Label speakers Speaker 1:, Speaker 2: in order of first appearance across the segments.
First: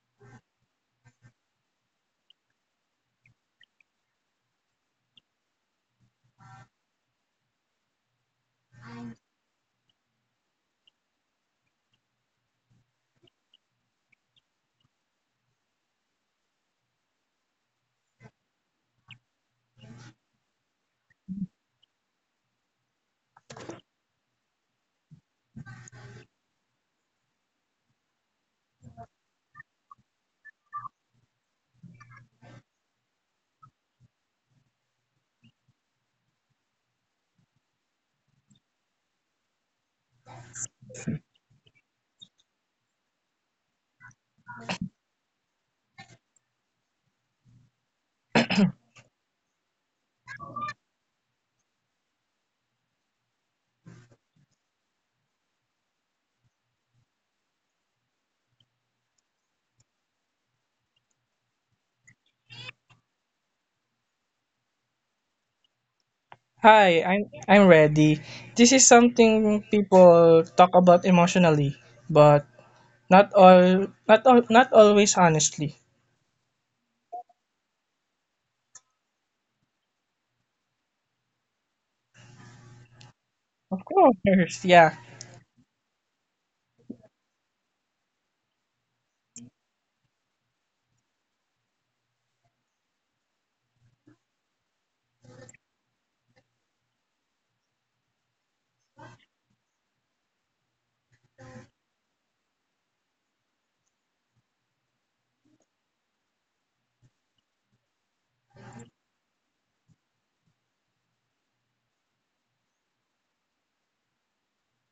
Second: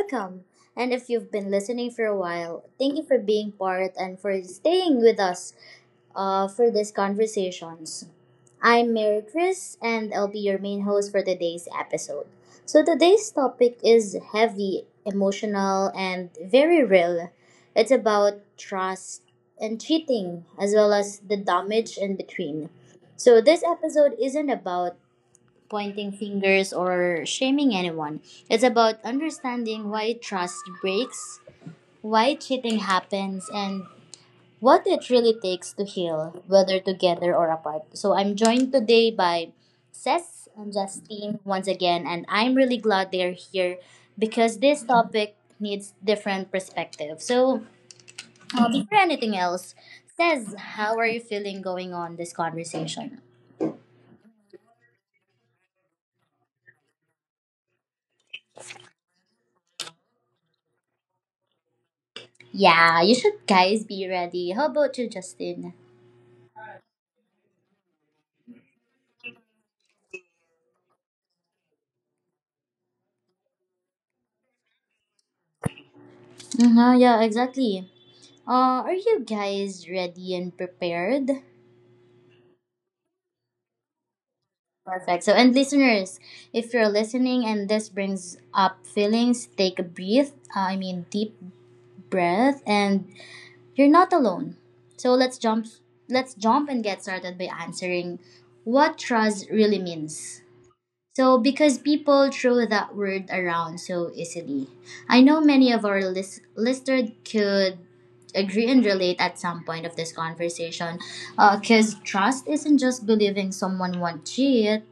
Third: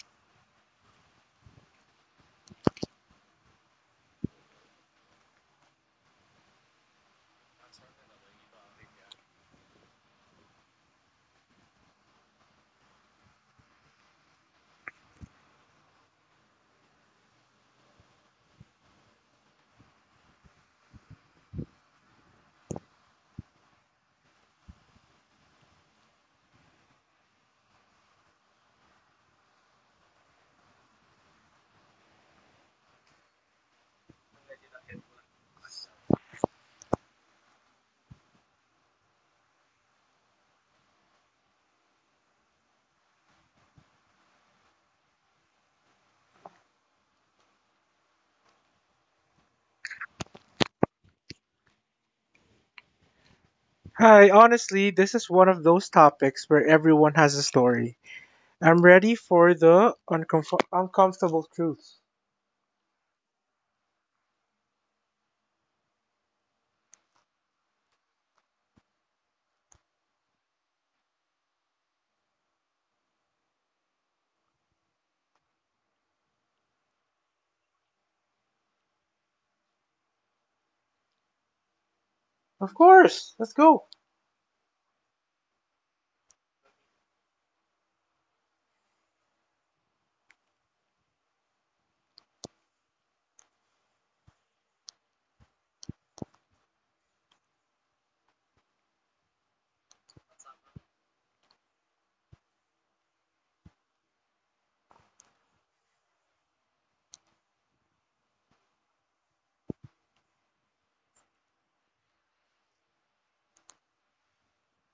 Speaker 1: welcome. And if you've been listening for a while, thank you for being part and for staying with us for these conversations. I'm Mary Chris and I'll be your main host for today's episode. So today's topic is heavy, emotional, and very real. It's about trust and cheating as well as the damage in between. So this episode isn't about pointing fingers or shaming anyone. It's about understanding why trust breaks, why cheating happens, and what it really takes to heal, whether together or apart. So I'm joined today by Cess and Justine once again, and I'm really glad they're here because this topic needs different perspective. So before anything else, Cess, how are you feeling going on this conversation?
Speaker 2: Hi, honestly, this is one of those topics where everyone has a story. I'm ready for the uncomfortable truth.
Speaker 1: Yeah, you should guys be ready. How about you, Justin?
Speaker 3: Hi, I'm ready. This is something people talk about emotionally, but not always honestly.
Speaker 1: Uh-huh, yeah, exactly. Are you guys ready and prepared?
Speaker 2: Of course, let's
Speaker 3: Of
Speaker 2: go.
Speaker 3: course, yeah.
Speaker 1: Perfect. So, and listeners, if you're listening and this brings up feelings, take a breath. I mean, deep breath, and you're not alone. So let's jump and get started by answering what trust really means. So, because people throw that word around so easily, I know many of our listeners could agree and relate at some point of this conversation. Because trust isn't just believing someone won't cheat,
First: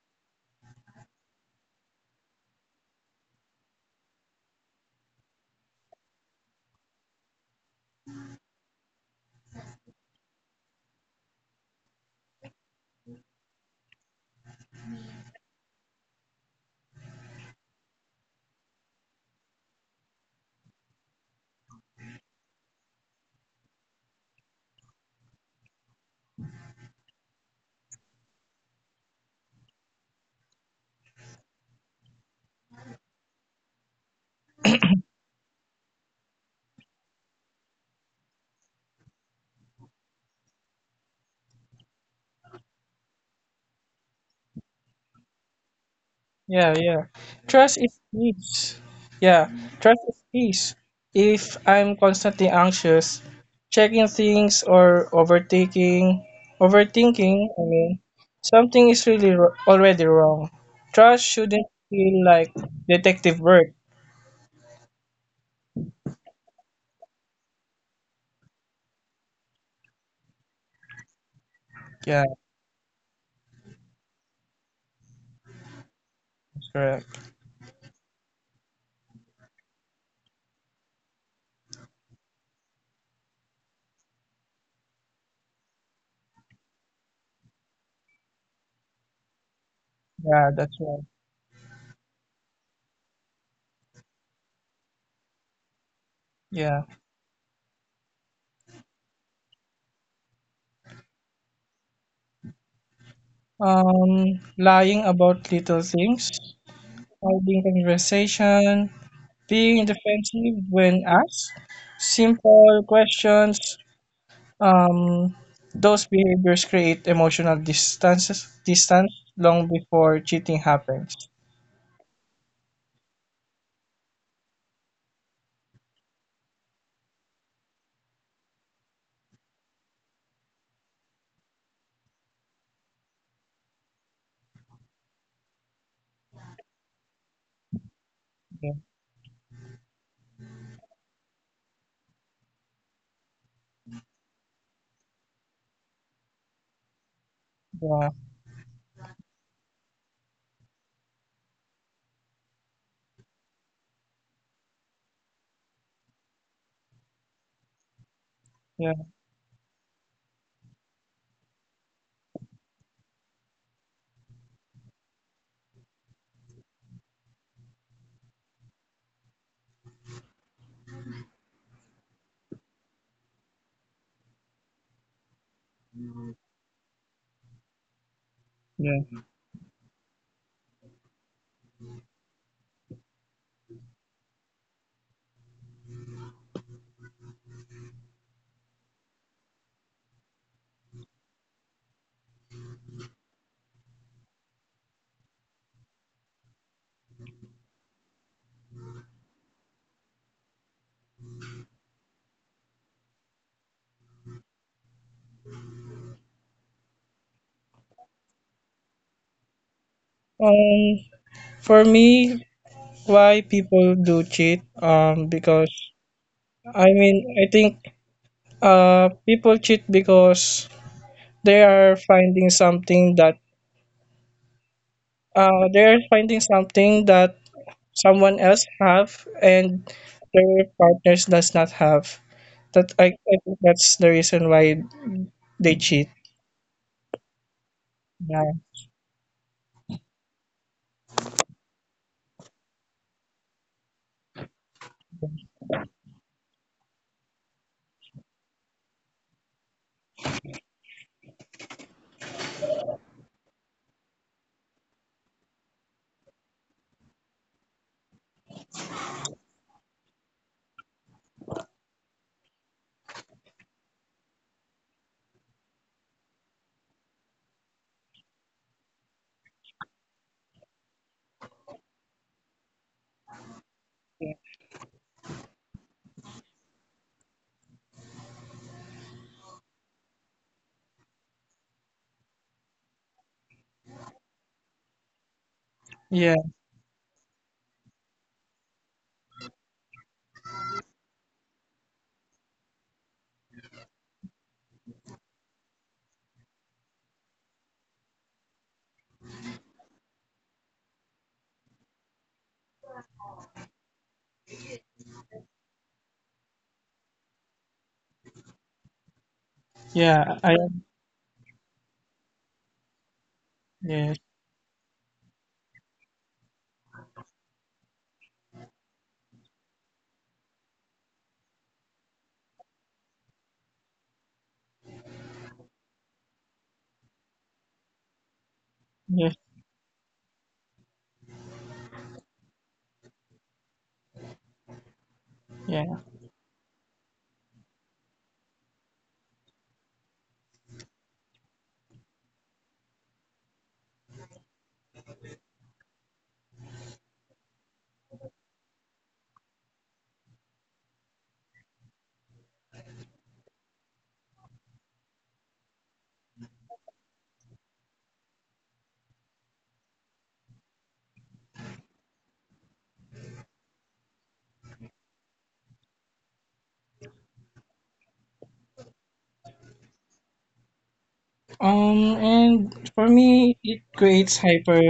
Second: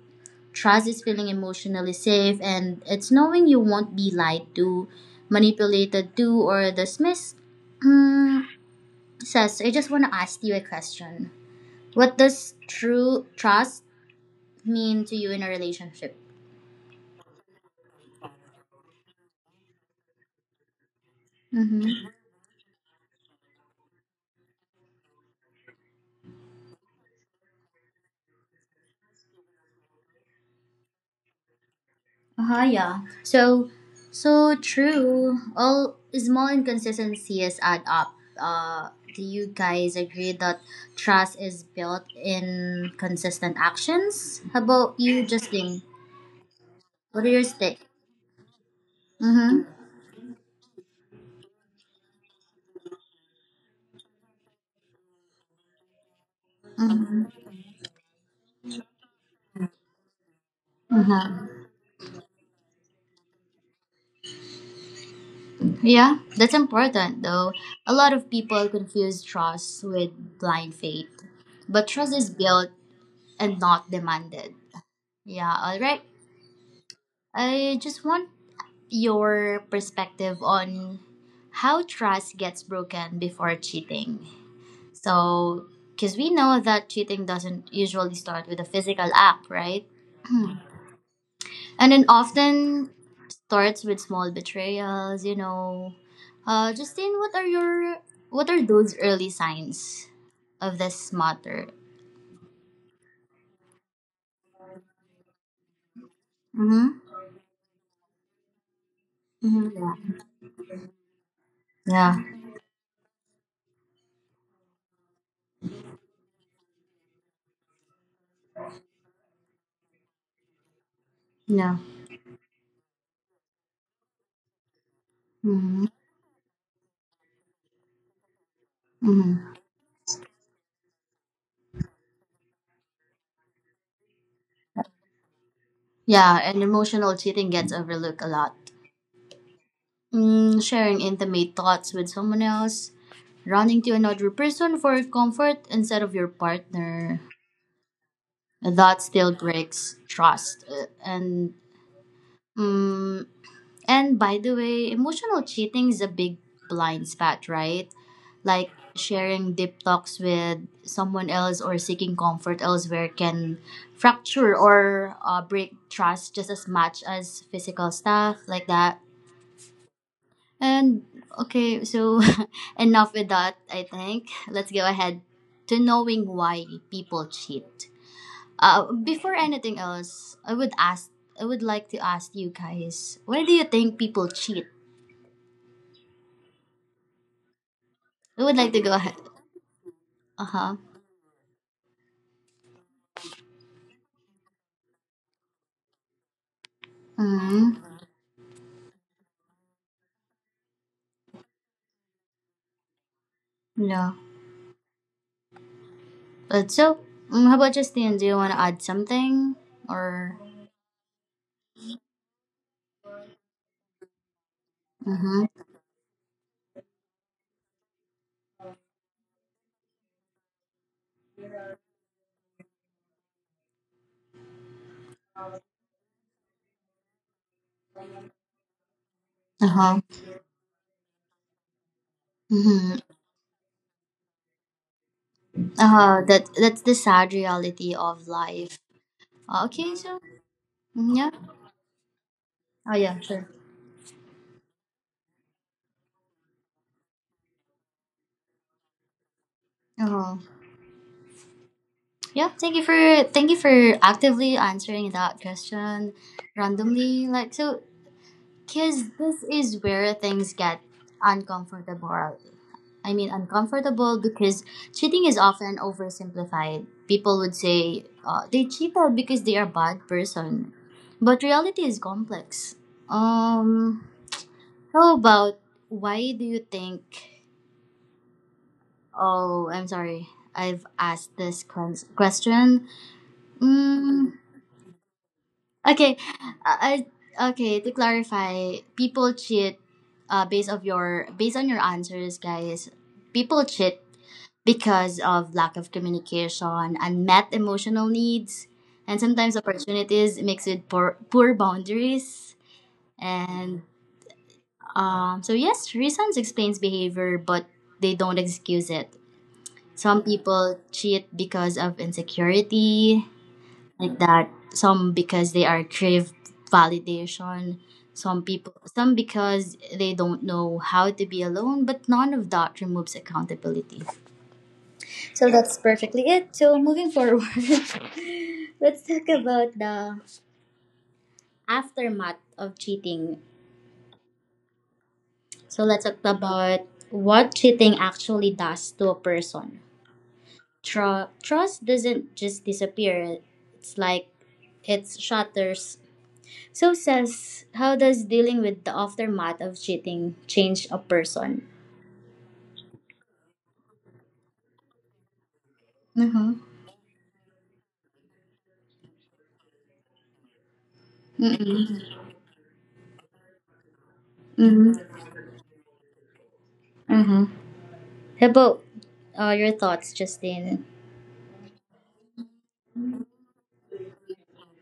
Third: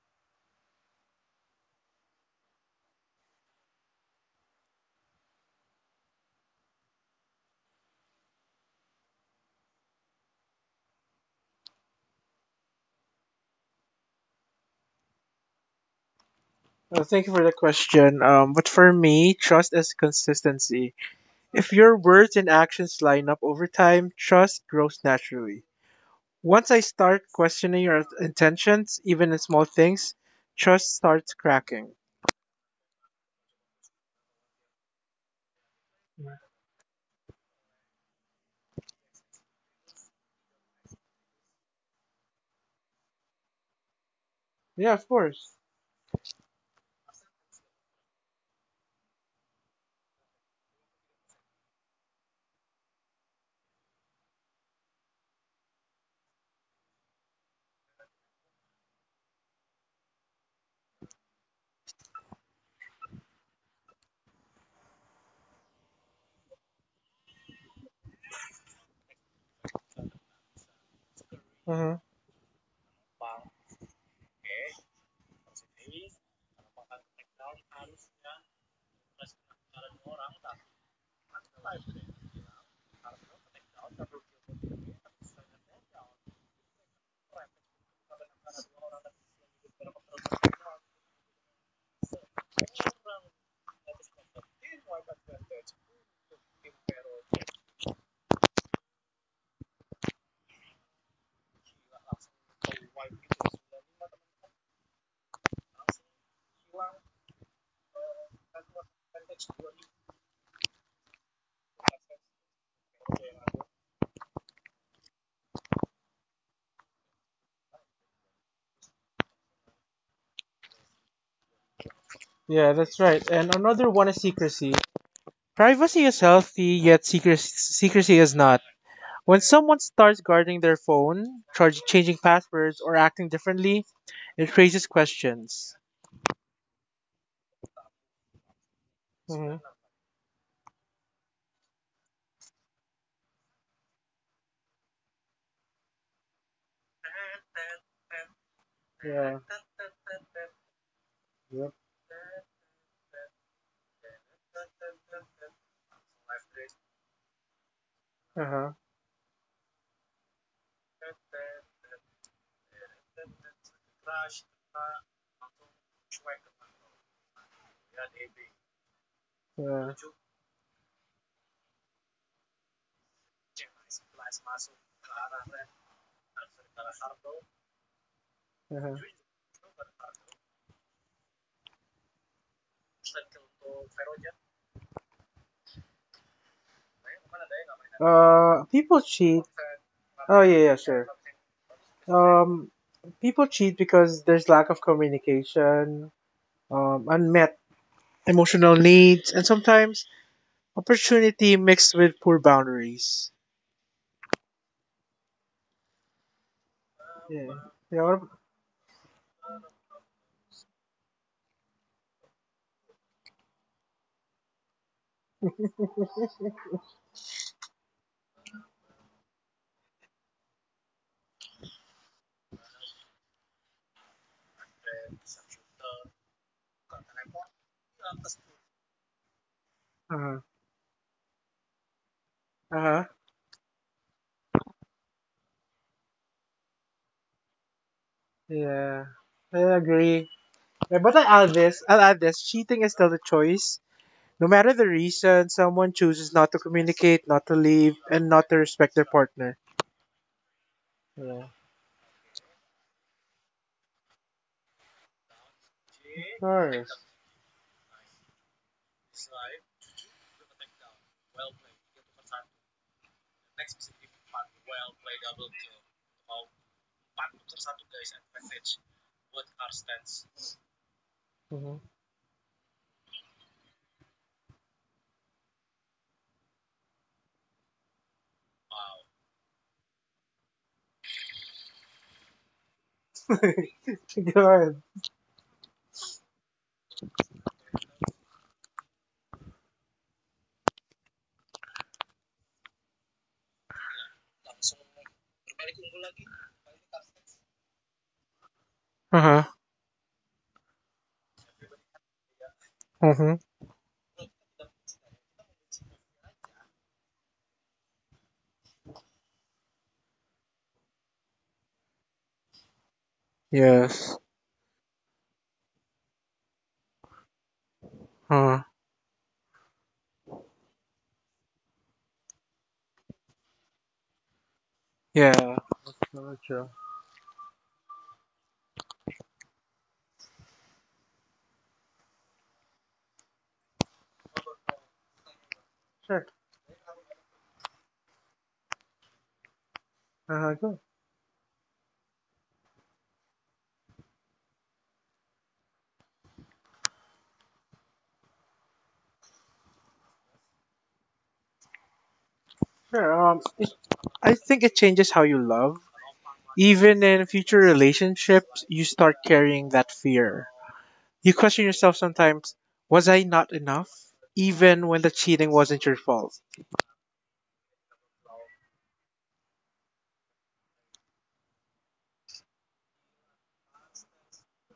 Speaker 1: trust is feeling emotionally safe and it's knowing you won't be lied to, manipulated to, or dismissed. Hmm, Sess, I just want to ask you a question. What does true trust mean to you in a relationship?
Speaker 2: Thank you for the question. But for me, trust is consistency. If your
Speaker 1: Mm-hmm.
Speaker 2: words and actions line up over time, trust grows naturally. Once I start questioning your intentions, even in small things, trust starts cracking.
Speaker 1: Uh-huh, yeah. So, true. All small inconsistencies add up. Do you guys agree that trust is built in consistent actions? How
Speaker 2: Yeah,
Speaker 1: about
Speaker 2: of
Speaker 1: you,
Speaker 2: course.
Speaker 1: Justine?
Speaker 3: Yeah, yeah.
Speaker 1: What are your
Speaker 3: Trust
Speaker 1: take?
Speaker 3: is peace. Yeah,
Speaker 1: Mm-hmm.
Speaker 3: trust is peace. If I'm constantly anxious, checking things or overtaking
Speaker 1: Mm-hmm.
Speaker 3: overthinking, something is already wrong. Trust
Speaker 1: Mm-hmm.
Speaker 3: shouldn't feel like detective work.
Speaker 1: Yeah, that's important though. A lot of people confuse trust with blind faith, but
Speaker 2: Mm-hmm.
Speaker 1: trust
Speaker 3: Yeah,
Speaker 1: is built and not demanded. Yeah, all right.
Speaker 3: that's correct.
Speaker 1: I just want your perspective on how trust gets broken before cheating. So, because we know that cheating doesn't usually start with a physical act, right?
Speaker 3: Yeah, that's right.
Speaker 1: And it often starts with small betrayals.
Speaker 3: Yeah.
Speaker 1: Justine, what are those early signs of this matter?
Speaker 3: Lying about little things,
Speaker 1: Mm-hmm.
Speaker 3: avoiding conversation,
Speaker 1: Mm-hmm.
Speaker 3: being
Speaker 1: Yeah.
Speaker 3: defensive when asked,
Speaker 1: Yeah.
Speaker 3: simple questions. Um, those behaviors create distance long before cheating happens.
Speaker 1: Yeah.
Speaker 2: Yeah, that's right. And another one is secrecy.
Speaker 1: Mm-hmm.
Speaker 2: Privacy is healthy, yet secrecy is not. When
Speaker 1: Mm-hmm.
Speaker 2: someone starts guarding their phone, changing passwords, or acting differently, it raises questions.
Speaker 1: Yeah, and emotional cheating gets overlooked a lot.
Speaker 3: Yeah,
Speaker 2: Hmm.
Speaker 1: Sharing intimate thoughts with someone else, running to another person for comfort instead of your partner.
Speaker 3: yeah,
Speaker 1: That still
Speaker 2: Yeah.
Speaker 1: breaks trust.
Speaker 2: Yep.
Speaker 1: Mm, and by the way, emotional cheating is a big blind spot, right?
Speaker 2: Uh
Speaker 1: Like
Speaker 2: huh.
Speaker 3: yeah,
Speaker 1: sharing deep talks with someone else or seeking comfort elsewhere can fracture or break trust just as much as physical stuff like that.
Speaker 2: Yeah.
Speaker 1: And okay, so enough with that, I think. Let's go ahead to knowing why people cheat.
Speaker 2: Uh-huh.
Speaker 3: yeah.
Speaker 1: Before anything else, I would like to ask you guys, why do you think people cheat? I would like to go ahead.
Speaker 2: People cheat.
Speaker 1: Uh huh.
Speaker 2: Oh yeah, yeah, sure. Um, People cheat because there's lack of communication,
Speaker 1: Mm-hmm.
Speaker 2: unmet emotional needs, and sometimes opportunity mixed with poor boundaries.
Speaker 1: No. But so, how about
Speaker 2: Yeah.
Speaker 1: Justine? Do
Speaker 2: Yeah.
Speaker 1: you want to add something? Or.
Speaker 3: Um, for me, why people do cheat?
Speaker 1: Mm-hmm.
Speaker 3: I think people cheat because they are finding something that they're finding something that someone else have
Speaker 1: Uh
Speaker 3: and
Speaker 1: huh.
Speaker 2: Uh-huh.
Speaker 3: their partners does not have. That,
Speaker 1: Mm-hmm.
Speaker 2: Uh-huh.
Speaker 3: I think that's the reason why they
Speaker 1: Uh
Speaker 3: cheat.
Speaker 1: huh. That's the sad reality of
Speaker 3: Yeah.
Speaker 1: life.
Speaker 2: Yeah. I
Speaker 1: Okay, so.
Speaker 2: agree. Yeah, but
Speaker 1: Yeah.
Speaker 2: I'll add this. Cheating
Speaker 1: Oh,
Speaker 2: is still
Speaker 1: yeah,
Speaker 2: a
Speaker 1: sure.
Speaker 2: choice. No matter the reason, someone chooses not to communicate, not to leave, and not to respect their partner.
Speaker 1: Uh huh.
Speaker 2: Yeah.
Speaker 1: Yeah, thank you for actively answering that question
Speaker 2: Of course.
Speaker 1: randomly. Like so, cause this is where things get uncomfortable. I mean, uncomfortable because cheating is often oversimplified. People would say they cheated because they are bad person, but reality is
Speaker 2: Mm-hmm.
Speaker 1: complex. Um, how about why do you think? Oh, I'm sorry. I've asked this question. Mm,
Speaker 2: Good.
Speaker 1: Okay,
Speaker 3: Yeah.
Speaker 1: I, okay. To clarify, people cheat based on your answers, guys. People cheat because of lack of communication, unmet emotional needs, and sometimes
Speaker 2: Uh-huh.
Speaker 1: opportunities mixed with poor boundaries.
Speaker 2: Mm-hmm.
Speaker 1: And so yes, reasons explains behavior, but they don't excuse it. Some
Speaker 3: Yeah, I.
Speaker 1: people cheat because of insecurity,
Speaker 3: Yes.
Speaker 1: like
Speaker 2: Yes.
Speaker 1: that. Some because they are crave validation.
Speaker 2: Uh,
Speaker 1: Some because they don't know how to be alone, but none of that removes accountability. So that's
Speaker 2: yeah.
Speaker 1: perfectly it.
Speaker 2: Sure,
Speaker 1: So
Speaker 2: sure.
Speaker 1: moving forward, let's talk
Speaker 3: Yes.
Speaker 1: about the aftermath of cheating. So
Speaker 3: Yeah.
Speaker 1: let's talk
Speaker 2: Sure.
Speaker 1: about what cheating actually does to a person.
Speaker 2: Uh-huh, good.
Speaker 1: Trust doesn't just disappear. It's like it shatters. So, says, how does dealing with the aftermath of cheating change a person?
Speaker 2: Sure. I think it changes how you love.
Speaker 1: Mm-hmm.
Speaker 2: Even in future relationships, you start carrying that fear. You question yourself
Speaker 1: Mm-hmm.
Speaker 2: sometimes: was I not enough? Even when
Speaker 1: Mm-hmm.
Speaker 2: the cheating wasn't your fault.
Speaker 1: Mm-hmm. How about your thoughts, Justine?
Speaker 3: And for me it creates hyper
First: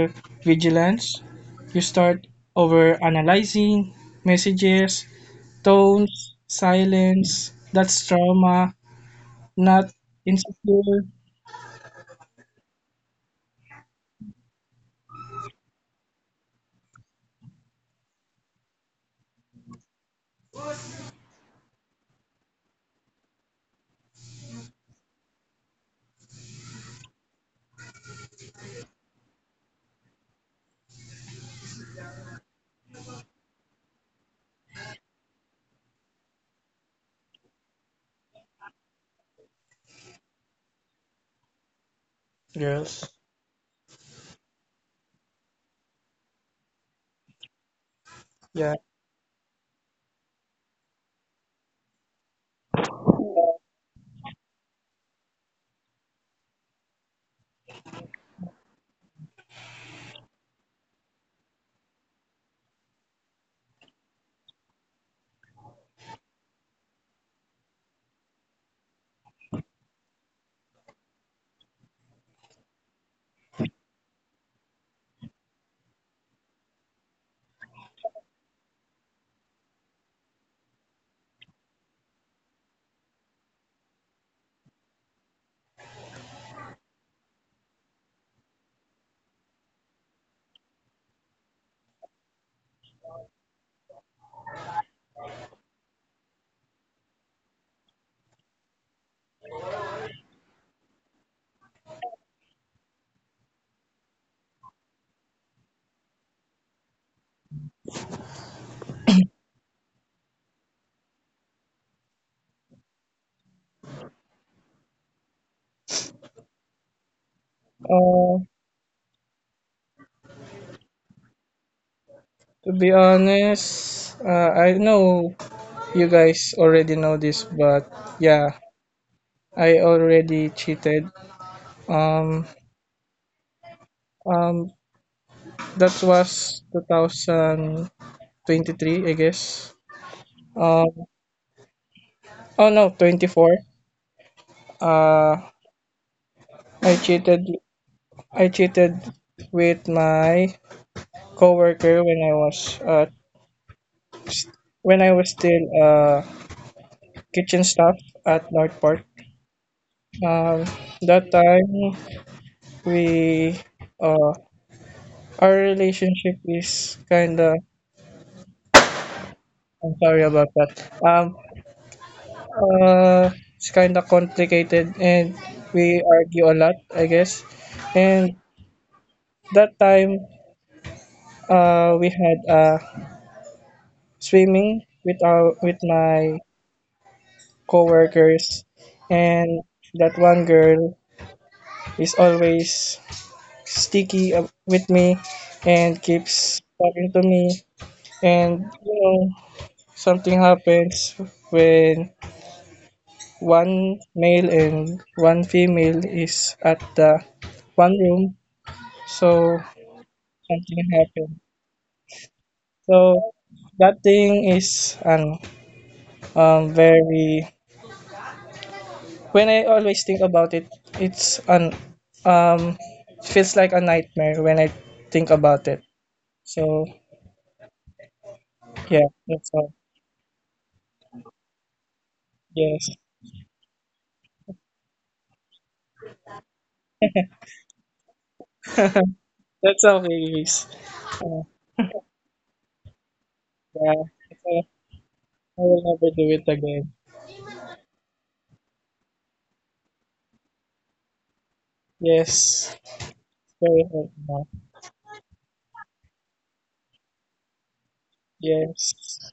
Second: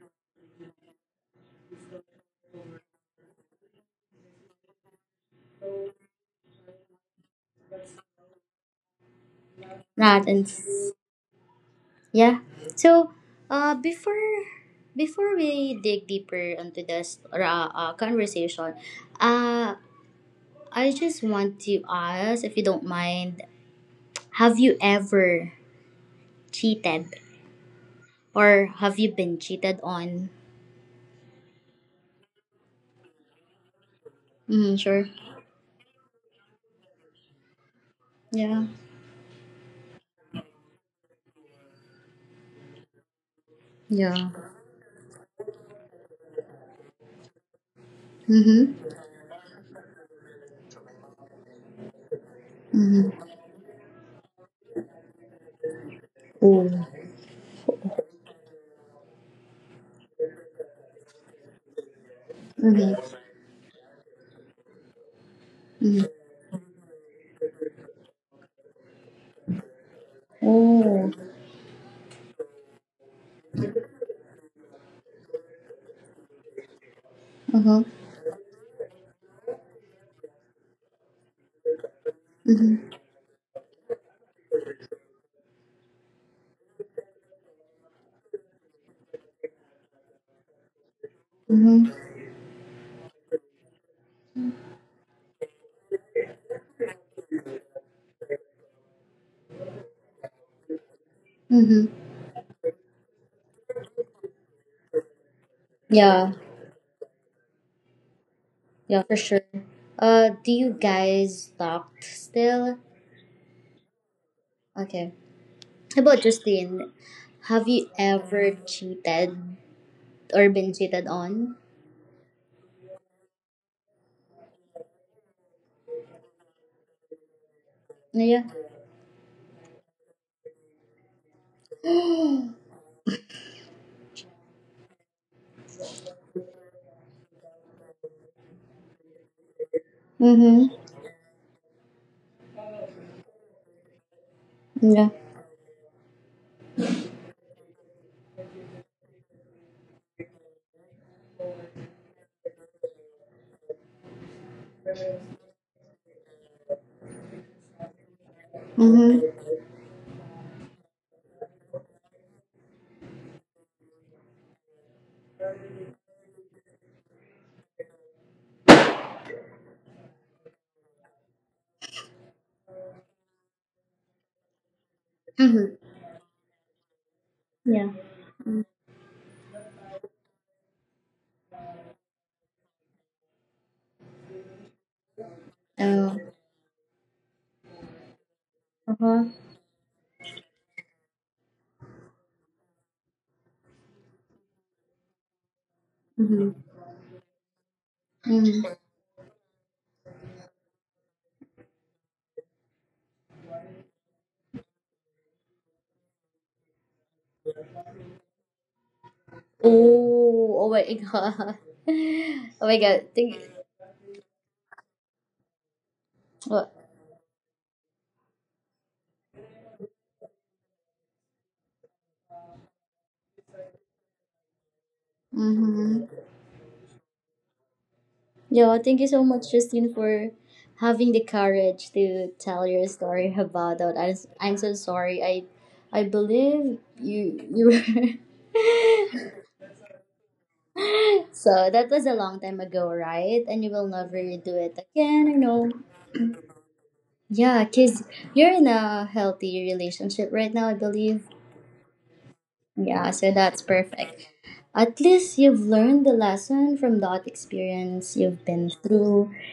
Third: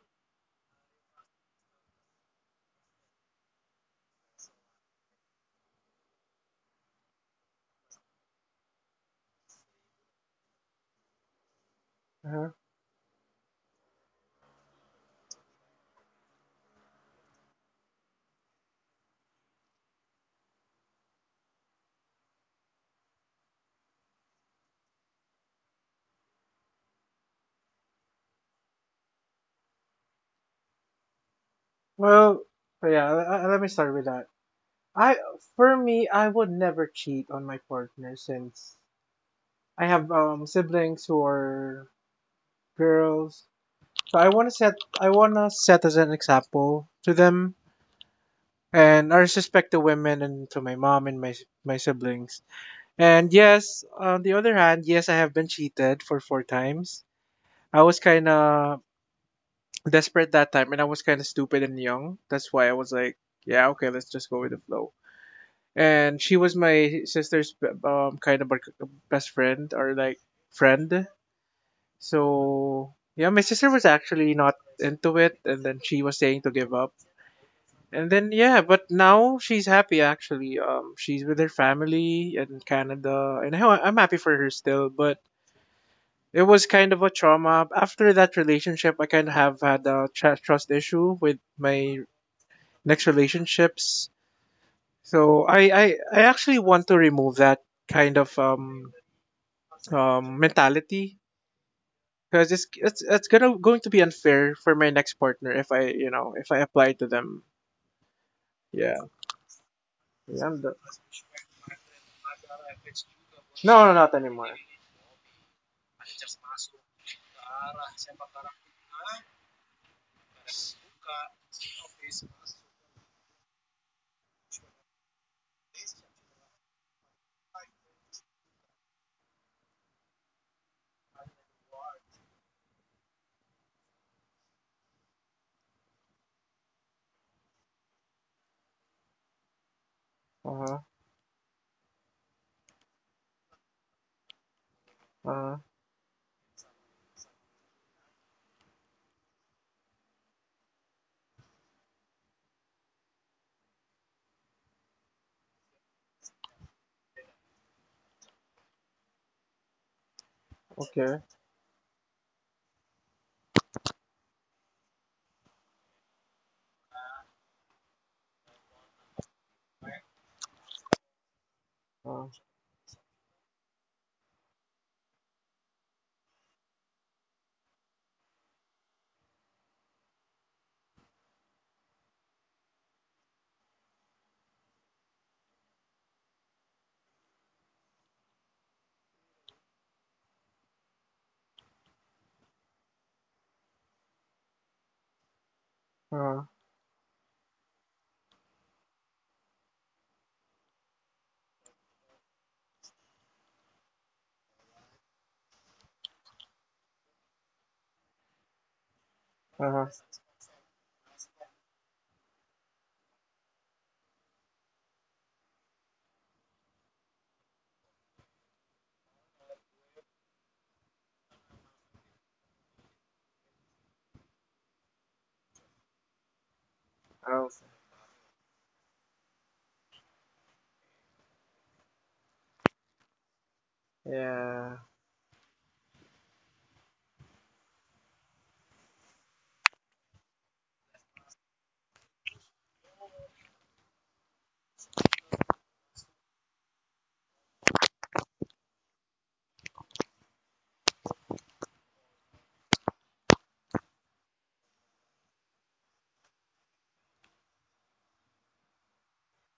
Speaker 3: vigilance. You start over analyzing messages, tones, silence. That's trauma, not
Speaker 1: That and s-
Speaker 3: insecure.
Speaker 1: yeah.
Speaker 2: Uh-huh.
Speaker 1: So, uh, before before we dig deeper into this conversation, uh, I just want to ask, if you don't mind, have you ever cheated or have you been cheated on?
Speaker 2: Well, yeah, let me start with that.
Speaker 1: Mm, sure.
Speaker 2: I, for me, I would never cheat on my partner
Speaker 1: Yeah.
Speaker 2: since I have siblings who are
Speaker 3: Yes.
Speaker 2: girls. So
Speaker 1: Yeah.
Speaker 2: I want to set as an example to them,
Speaker 3: Yeah.
Speaker 1: Mm-hmm.
Speaker 2: and I respect the women and to my mom and my siblings.
Speaker 1: Mm-hmm.
Speaker 2: And
Speaker 3: Uh,
Speaker 2: yes, on the other hand, yes, I have been cheated for four
Speaker 1: Oh.
Speaker 2: times. I was kind of desperate that time and I was kind of stupid and young. That's why I was like,
Speaker 1: Mm-hmm.
Speaker 2: yeah, okay, let's just go with the flow.
Speaker 1: Mm-hmm.
Speaker 2: And she was my sister's kind of like, best friend or like friend.
Speaker 1: Oh.
Speaker 2: So, yeah, my sister was actually not into it and then she was saying to give up.
Speaker 1: Uh-huh.
Speaker 2: And then yeah, but now she's happy actually. She's with her family in
Speaker 1: Mm-hmm.
Speaker 2: Canada and I'm happy for her still, but it was kind of a trauma. After that relationship, I kind of have had a trust issue with
Speaker 1: Mm-hmm.
Speaker 2: my next relationships. So I actually want to remove that kind of mentality
Speaker 1: Mm-hmm.
Speaker 2: because it's gonna going to be unfair for my next partner if I you know
Speaker 1: Yeah.
Speaker 2: if I apply to them. Yeah.
Speaker 1: Yeah, for sure.
Speaker 2: Yeah,
Speaker 1: Do
Speaker 2: I'm the-
Speaker 1: you guys locked still?
Speaker 2: no, no, not anymore.
Speaker 1: Okay. How about Justine? Have you ever cheated or been cheated on?
Speaker 3: to be honest, I know you guys already know this, but
Speaker 1: Yeah.
Speaker 3: yeah, I already cheated. Um,
Speaker 1: Mm-hmm.
Speaker 3: um, that was 2023, I guess.
Speaker 2: Uh huh.
Speaker 3: Um, oh no, 24.
Speaker 1: Yeah.
Speaker 2: Uh huh.
Speaker 3: Uh, I cheated. I cheated with my coworker when I was still kitchen staff at North Park.
Speaker 1: Mm-hmm.
Speaker 3: Um,
Speaker 2: Okay.
Speaker 3: that time we uh our relationship is kinda, I'm sorry about that.
Speaker 2: Uh
Speaker 3: It's kinda complicated and
Speaker 1: Mm-hmm.
Speaker 3: we argue a lot, I guess.
Speaker 1: Yeah.
Speaker 3: And that time we had swimming with our with
Speaker 1: Oh.
Speaker 3: my coworkers,
Speaker 1: Uh-huh.
Speaker 3: and that one girl is always sticky up with me and
Speaker 2: huh.
Speaker 1: Mm-hmm.
Speaker 3: keeps talking to me,
Speaker 1: Mm-hmm.
Speaker 3: and you know, something happens when one male and one female is at the one room,
Speaker 2: Uh
Speaker 3: so
Speaker 2: huh.
Speaker 1: Oh. Oh
Speaker 3: something
Speaker 1: my
Speaker 3: happened.
Speaker 1: god. Oh my god. Think.
Speaker 3: So that thing is an
Speaker 1: What?
Speaker 3: very when I always think about it, it's an um feels like a nightmare when I think about it.
Speaker 1: Mm-hmm.
Speaker 3: So
Speaker 2: Oh,
Speaker 1: Yo, thank you
Speaker 3: yeah,
Speaker 1: so much,
Speaker 3: that's all.
Speaker 1: Justine, for having the courage to tell your
Speaker 3: Yes,
Speaker 1: story about that. I'm so
Speaker 2: yeah.
Speaker 1: sorry. I believe you you were
Speaker 3: that's all, babies. Uh,
Speaker 1: So that was a long time ago, right? And you will
Speaker 3: yeah,
Speaker 1: never do
Speaker 3: so
Speaker 1: it again. I know.
Speaker 3: I will never do it again.
Speaker 1: Yeah, cause you're in a healthy relationship right now, I believe.
Speaker 3: Yes.
Speaker 1: Yeah, so that's
Speaker 3: Very hard
Speaker 1: perfect.
Speaker 3: now.
Speaker 1: At least you've learned the lesson from that experience you've been through.
Speaker 3: Yes,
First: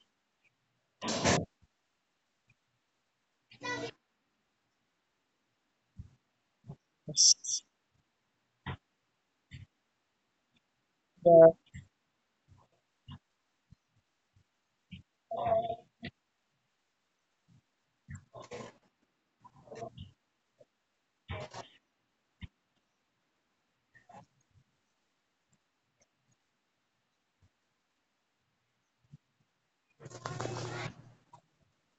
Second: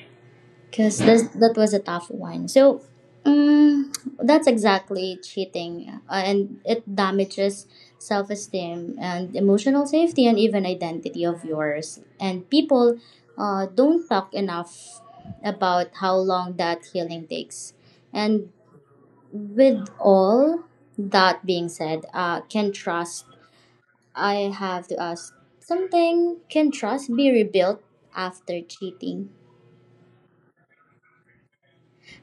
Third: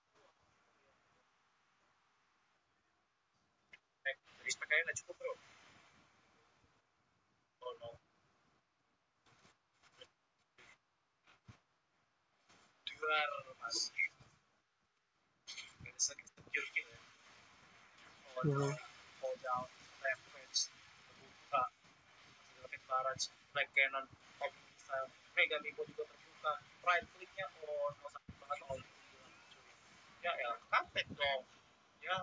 Speaker 1: Because that was a tough one. So, um, that's exactly cheating, and it damages
Speaker 3: yes.
Speaker 1: self-esteem and emotional safety and even identity of
Speaker 3: Yeah.
Speaker 1: yours. And people don't talk enough about how long that healing takes. And
Speaker 2: Mhm.
Speaker 1: with all that being said, can trust? I have to ask something. Can trust be rebuilt after cheating?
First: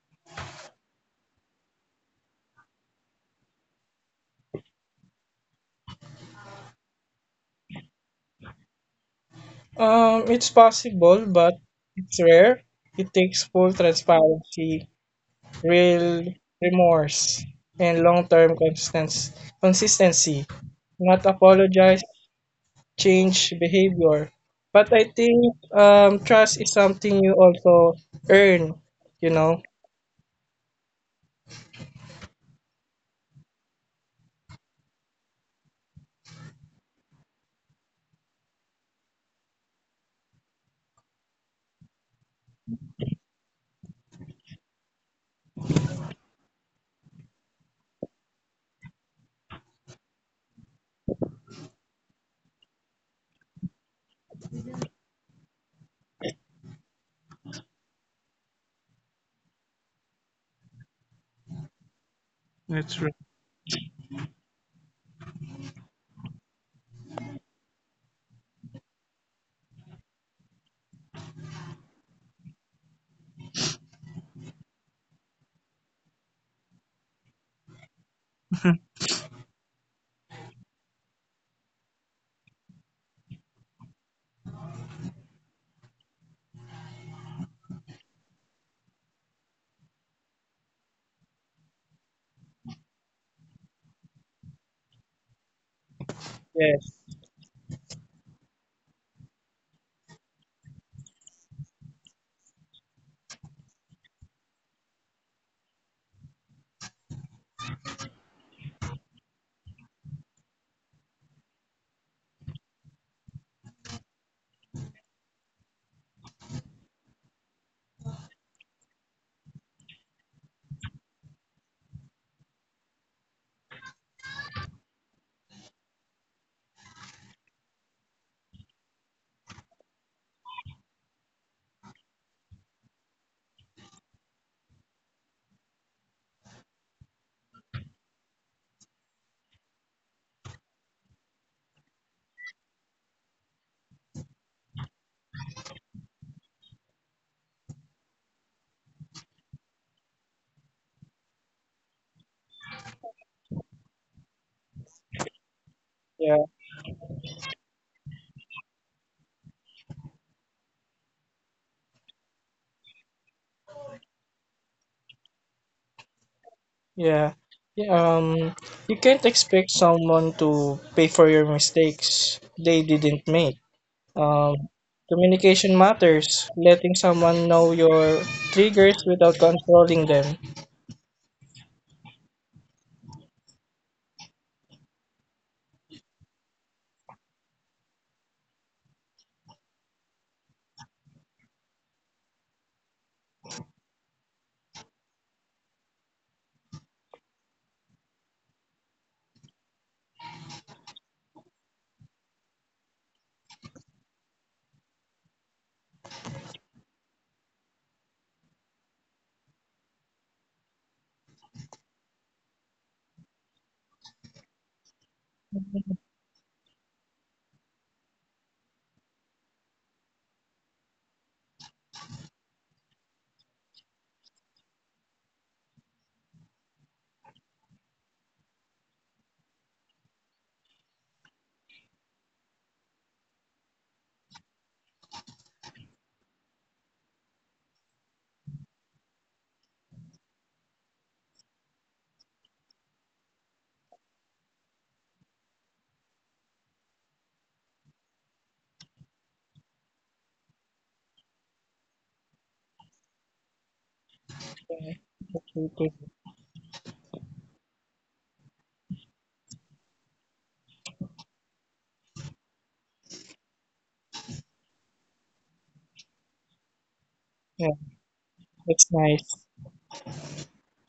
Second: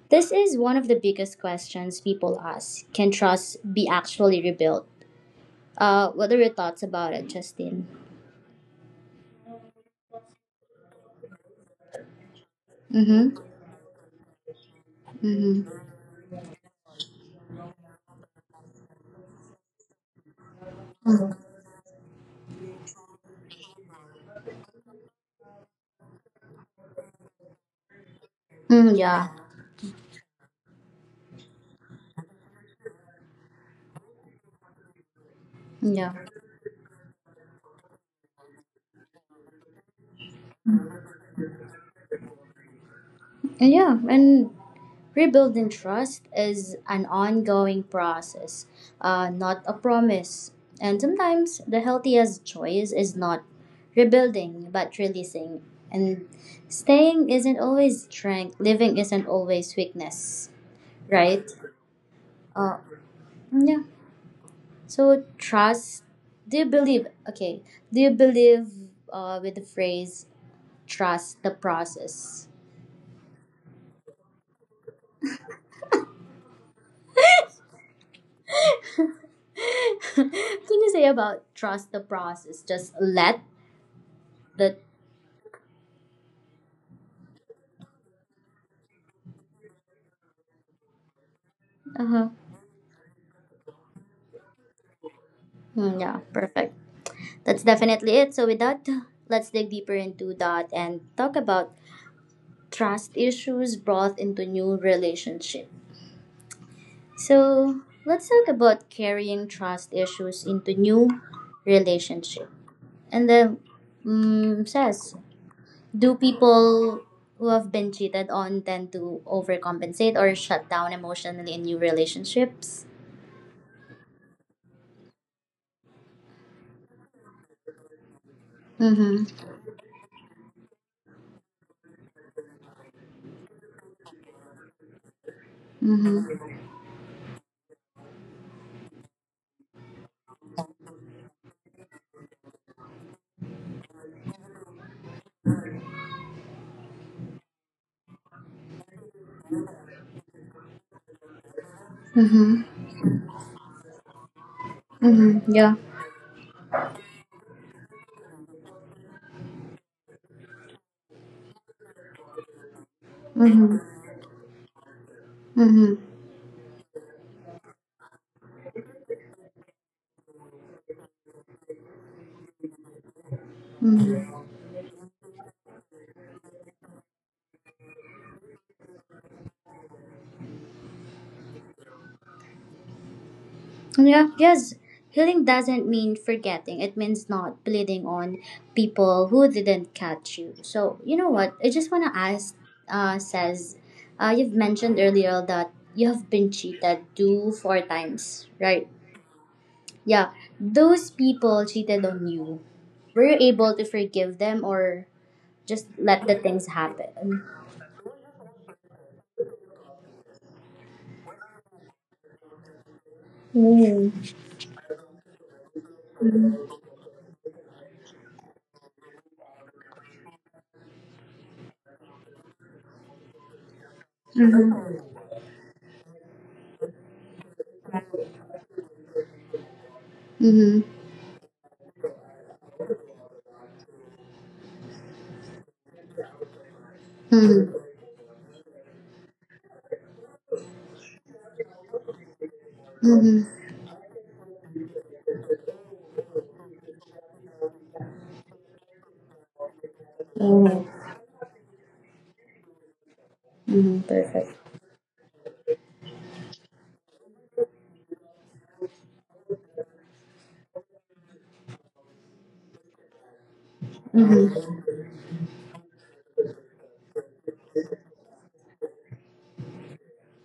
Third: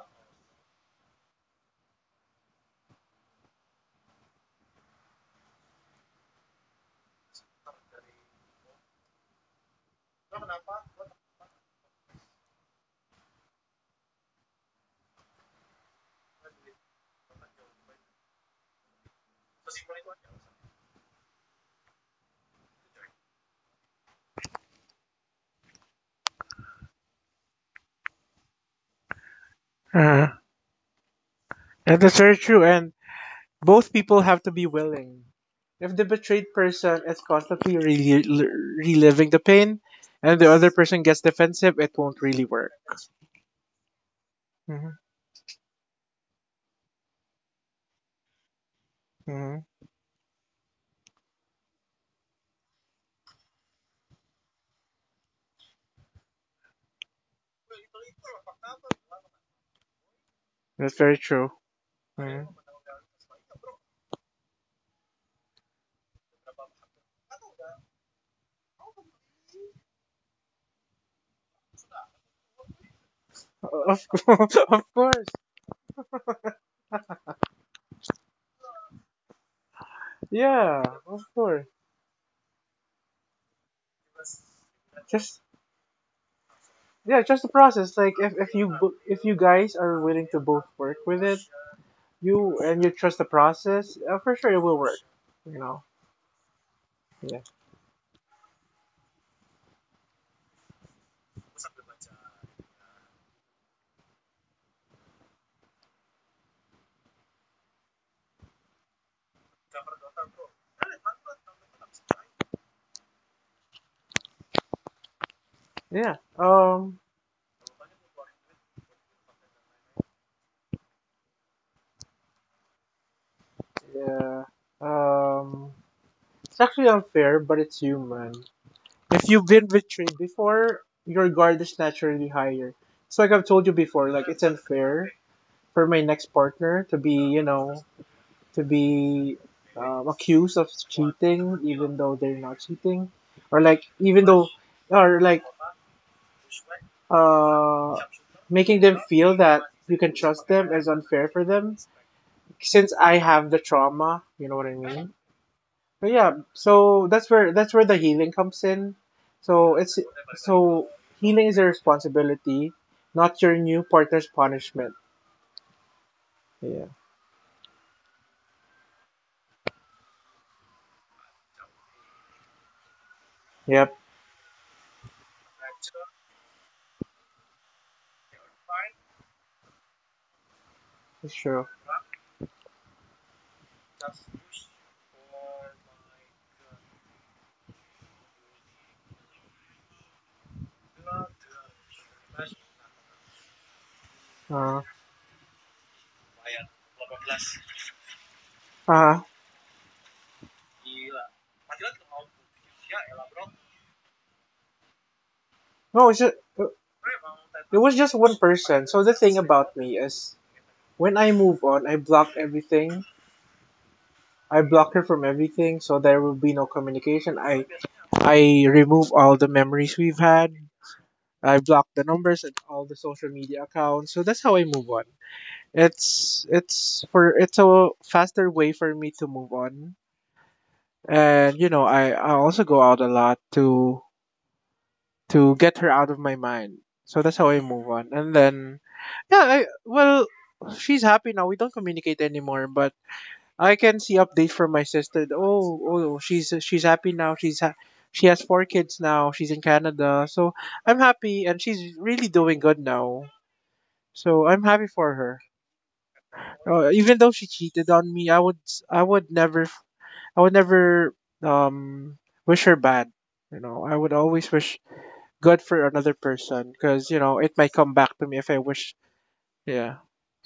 Speaker 1: This is one of the biggest questions people ask. Can trust be actually rebuilt? What are your thoughts about it, Justin?
Speaker 3: It's possible, but it's rare. It
Speaker 1: Mm-hmm.
Speaker 3: takes full transparency,
Speaker 1: Mm-hmm.
Speaker 3: real remorse, and long-term consistency. Consistency. Not apologize, change behavior. But I think trust is something you also earn. You
Speaker 1: Mm,
Speaker 3: know.
Speaker 1: yeah.
Speaker 2: Uh, and that's very true. And both people have to be willing. If the
Speaker 1: Yeah.
Speaker 2: betrayed person is constantly reliving the pain and the other person gets defensive, it won't really work.
Speaker 1: And yeah. And
Speaker 2: Hmm.
Speaker 1: rebuilding trust is an ongoing process,
Speaker 2: Hmm.
Speaker 1: not a promise. And sometimes the healthiest choice is not rebuilding, but releasing. And staying isn't always strength. Living isn't always weakness.
Speaker 2: That's very
Speaker 1: Right?
Speaker 2: true. Hmm.
Speaker 3: That's right.
Speaker 1: Uh, yeah. So trust. Do you believe? Okay. Do you believe with the phrase "trust the process"?
Speaker 2: Of course, of course.
Speaker 1: Can
Speaker 2: Yeah,
Speaker 1: you say
Speaker 2: of
Speaker 1: about
Speaker 2: course.
Speaker 1: trust the process? Just let the.
Speaker 2: Just Yeah, just the process. Like if if you guys are willing to both work with it,
Speaker 1: Uh huh.
Speaker 2: you trust the process, for sure it will work. You know.
Speaker 1: Yeah.
Speaker 3: Yes.
Speaker 1: Perfect.
Speaker 2: Yeah.
Speaker 1: That's definitely it. So with that, let's dig deeper into that and talk about trust issues brought into new relationship. So let's talk about carrying trust issues into new relationship. And then, says, do
Speaker 2: Yeah.
Speaker 1: people who have been cheated on tend to overcompensate or shut down emotionally in new relationships?
Speaker 2: Yeah. Um. It's actually unfair, but it's human. If you've
Speaker 1: Mm-hmm.
Speaker 2: been betrayed before, your guard is naturally higher. So, like I've told you before, like it's unfair for my next
Speaker 1: Mm-hmm.
Speaker 2: partner to be, you know, to be accused of cheating, even though they're not cheating, or like even though, or like uh, making them feel that you can trust them is unfair for them.
Speaker 1: Mm-hmm.
Speaker 2: Since I have the trauma, you know what I mean.
Speaker 1: Mm-hmm. Yeah.
Speaker 3: Yeah.
Speaker 2: But yeah, so that's where the healing comes in. So it's so healing is a responsibility, not your
Speaker 1: Mm-hmm.
Speaker 2: new partner's punishment.
Speaker 1: Mm-hmm.
Speaker 2: Yeah.
Speaker 3: Yeah. Yeah, um, you can't expect someone to pay for your mistakes they didn't make.
Speaker 2: Yep.
Speaker 3: Um,
Speaker 1: Mm-hmm.
Speaker 3: communication matters. Letting someone know your triggers without controlling them.
Speaker 2: It's true.
Speaker 1: Yeah. Yes. Healing doesn't mean forgetting. It means not bleeding on people who didn't catch you. So you know what? I just wanna ask. Says, you've
Speaker 2: Uh.
Speaker 1: mentioned earlier that you have been cheated two four times, right?
Speaker 2: Uh.
Speaker 1: Yeah, those people cheated on you. Were you able to forgive them or just
Speaker 2: No, it's
Speaker 1: let
Speaker 2: just
Speaker 1: the things happen?
Speaker 2: it was just one person. So the thing about me is, when I move on, I block everything.
Speaker 1: Mm.
Speaker 2: I block her from everything, so there will be no
Speaker 1: Mm-hmm.
Speaker 2: communication. I remove all the memories we've had. I block the numbers and all the social media accounts. So that's how I move on. It's a faster way for me to move on.
Speaker 1: Mm-hmm.
Speaker 2: And I also go out a lot to get her out of my mind. So that's how I move on. And then yeah, I well, she's happy now. We don't communicate anymore, but
Speaker 1: Mm-hmm.
Speaker 2: I can see updates from my sister. Oh, oh, she's happy now. She has four kids now. She's in Canada. So
Speaker 1: Mm-hmm.
Speaker 2: I'm happy and she's really doing good now. So
Speaker 3: Yeah,
Speaker 1: Perfect.
Speaker 2: I'm happy
Speaker 3: that's
Speaker 2: for
Speaker 3: really
Speaker 2: her.
Speaker 3: good.
Speaker 2: Even though she cheated on me, I would never I would never um wish her bad. You know, I would always wish
Speaker 1: Mm-hmm.
Speaker 2: good for another person because you
Speaker 3: Yeah,
Speaker 2: know it might come back to me
Speaker 3: that's
Speaker 2: if I wish.
Speaker 3: nice.
Speaker 2: Yeah,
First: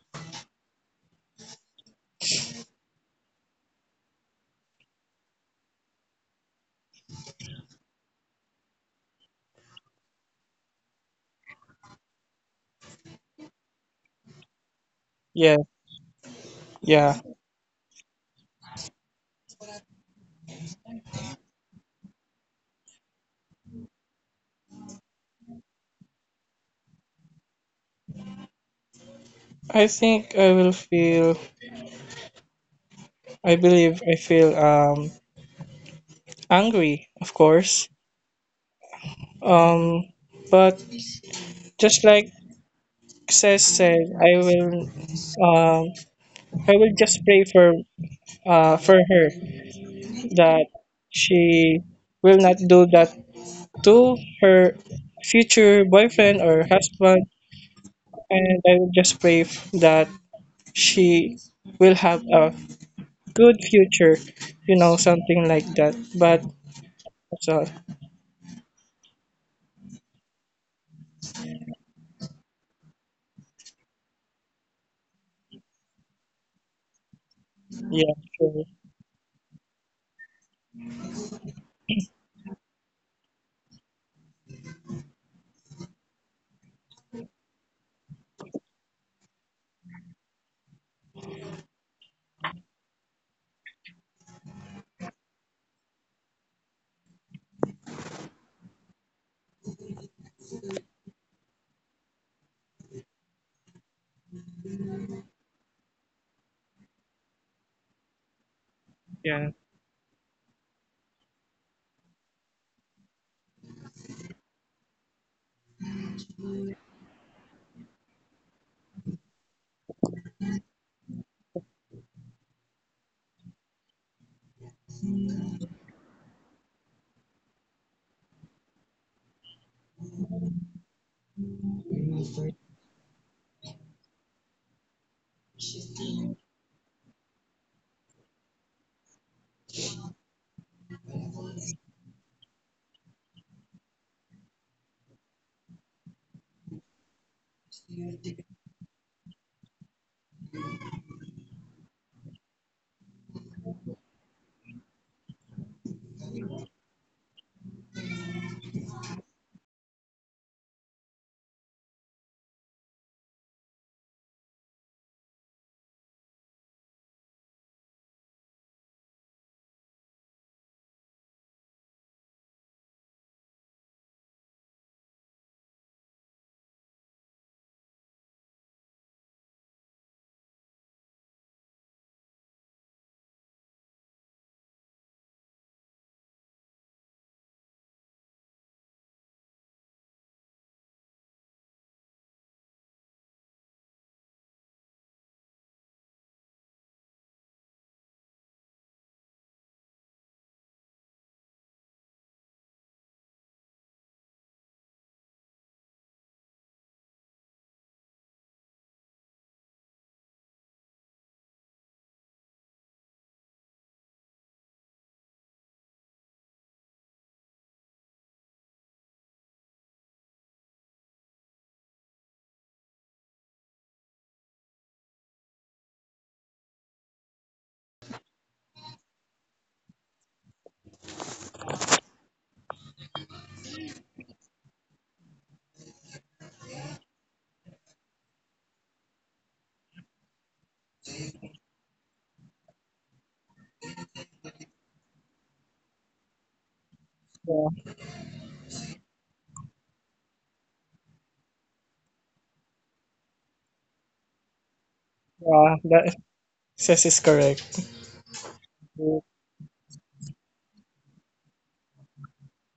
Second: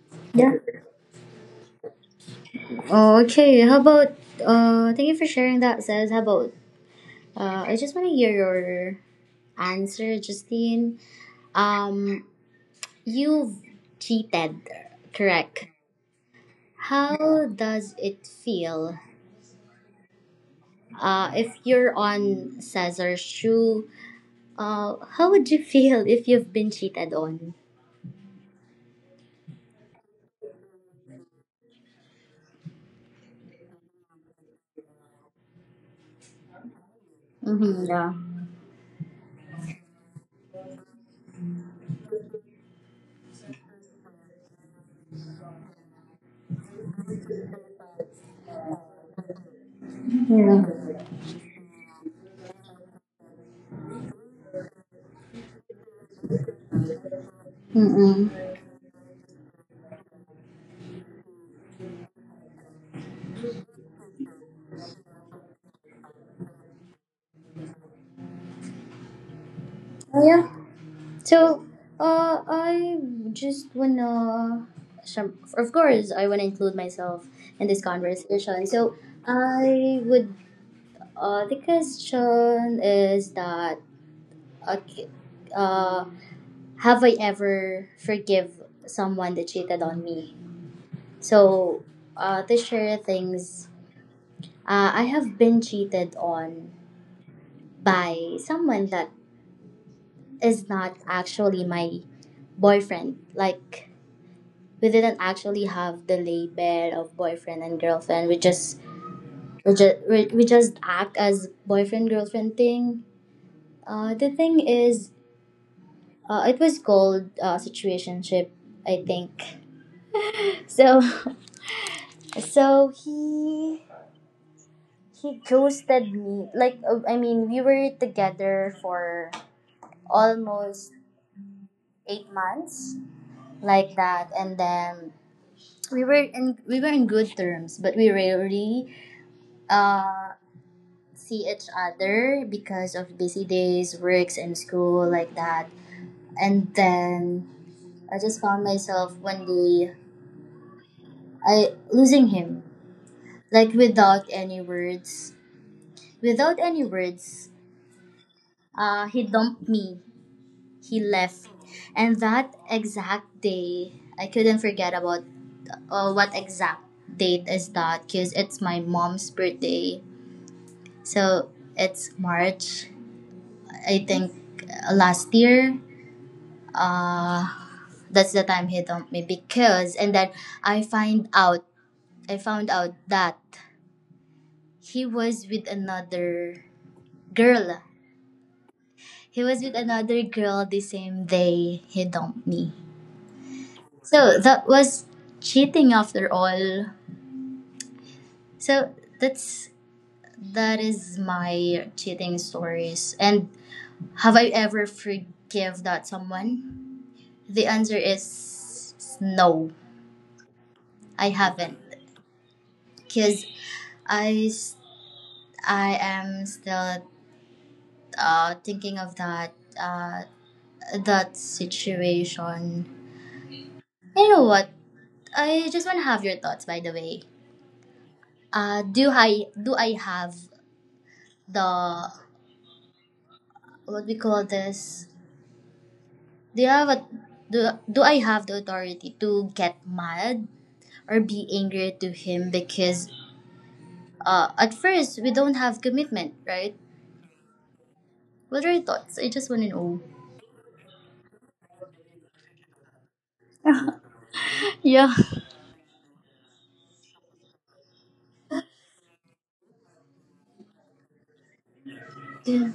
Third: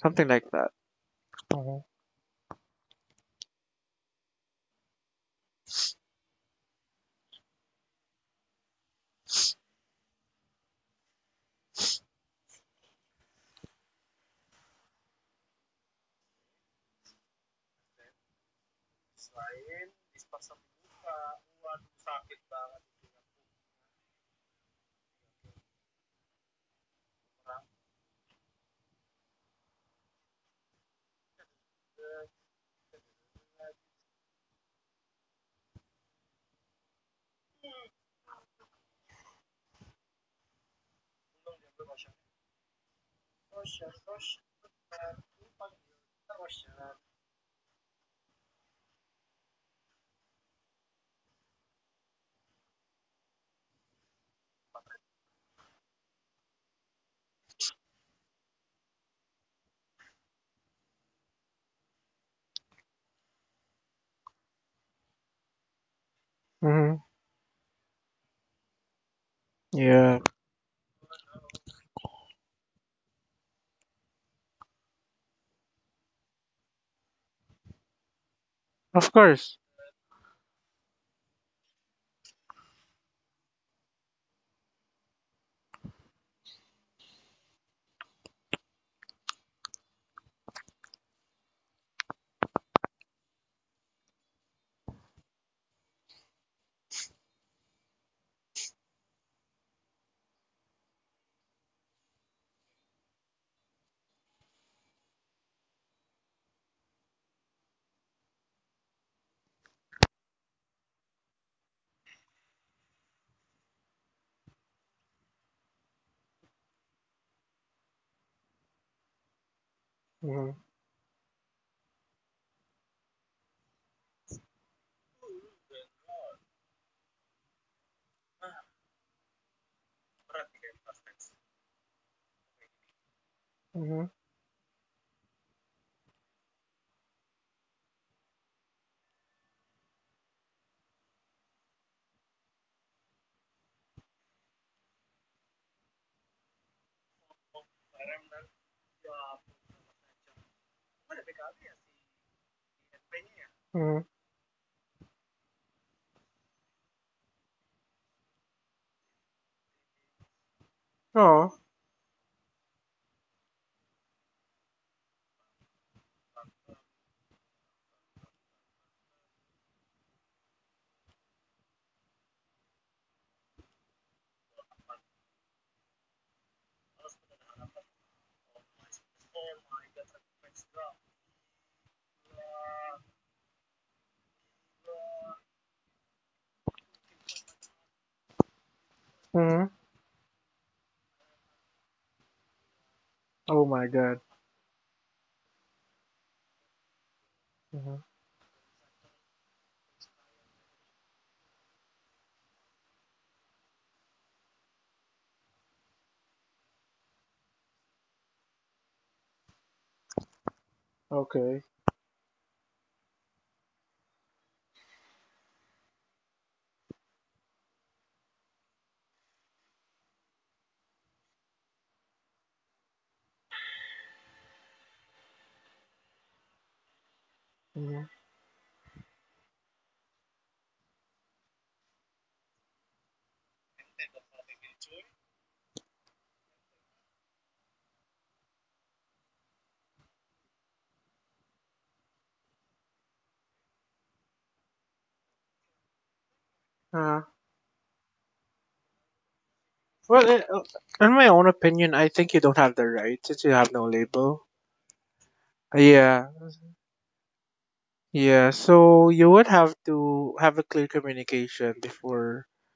Speaker 2: something like
Speaker 1: Yeah.
Speaker 2: that. Hmm.
Speaker 1: Oh, okay. How about? Thank you for sharing that, says. How about? I just want to hear your answer, Justine. Um, you've cheated,
Speaker 3: Yeah,
Speaker 1: correct?
Speaker 3: yeah.
Speaker 1: How does it feel? If you're on Cesar's shoe, how would you feel if you've been cheated on?
Speaker 3: I think I will feel. I believe I feel angry, of
Speaker 1: Mm-hmm,
Speaker 3: course.
Speaker 1: yeah.
Speaker 3: Um, but just like says said, um I will just pray for her that
Speaker 1: Yeah.
Speaker 3: she will not do that to her future boyfriend or husband,
Speaker 1: Mm-mm.
Speaker 3: and I will just that she will have a good future, you know, something like that. But
Speaker 2: Hmm.
Speaker 3: that's all.
Speaker 2: Yeah,
Speaker 1: Yeah. So, I just wanna, syem- of course, I wanna include myself in this
Speaker 3: Yeah, sure.
Speaker 1: conversation. So,
Speaker 2: of course.
Speaker 1: I would, the question is that, uh, uh, have I ever forgive someone that cheated on me? So, to share things, I have been cheated on by someone that is not actually my boyfriend. Like, we didn't actually have the label of boyfriend and girlfriend. We just
Speaker 3: Yeah,
Speaker 1: we just, we, we just act as boyfriend girlfriend thing. The thing is, it was called situationship, I think.
Speaker 2: Hmm.
Speaker 1: So, so he ghosted me. Like, I mean, we were together for almost 8 months, like
Speaker 2: Hmm.
Speaker 1: that, and then we were in good terms, but we rarely uh see each other because of busy days, works, and school, like that. And then I just found myself one day I losing him, like
Speaker 2: Hmm.
Speaker 1: without any words, without any words. He dumped me. He left.
Speaker 2: Oh.
Speaker 1: And that exact day, I couldn't forget about what exact date is that because it's my mom's birthday. So it's March, I think last year. Uh, that's the time he dumped me because, and then I find out, I found out that he was with another girl. He was
Speaker 2: Hmm.
Speaker 1: with another girl the same day he dumped me.
Speaker 2: Oh my God.
Speaker 1: So that was cheating after all.
Speaker 2: Hmm.
Speaker 1: So that's that is my cheating stories. And have I ever forgive that someone? The answer is no. I
Speaker 2: Okay.
Speaker 1: haven't because I s- I am still thinking of that uh, that situation. You know what? I just want to have your thoughts. By the way,
Speaker 2: Hmm.
Speaker 1: do I have the what we call this Do you have a do, do I have the authority to get mad or be angry to him because at first we don't have commitment, right?
Speaker 2: Uh,
Speaker 3: yeah,
Speaker 1: What are your thoughts? I just want to know.
Speaker 2: well, in my own opinion, I think you don't have the right since you have no label.
Speaker 1: Yeah.
Speaker 3: yeah, that
Speaker 2: Yeah.
Speaker 3: says is correct.
Speaker 2: Yeah, so you would have to have a clear communication before,
Speaker 1: Yeah.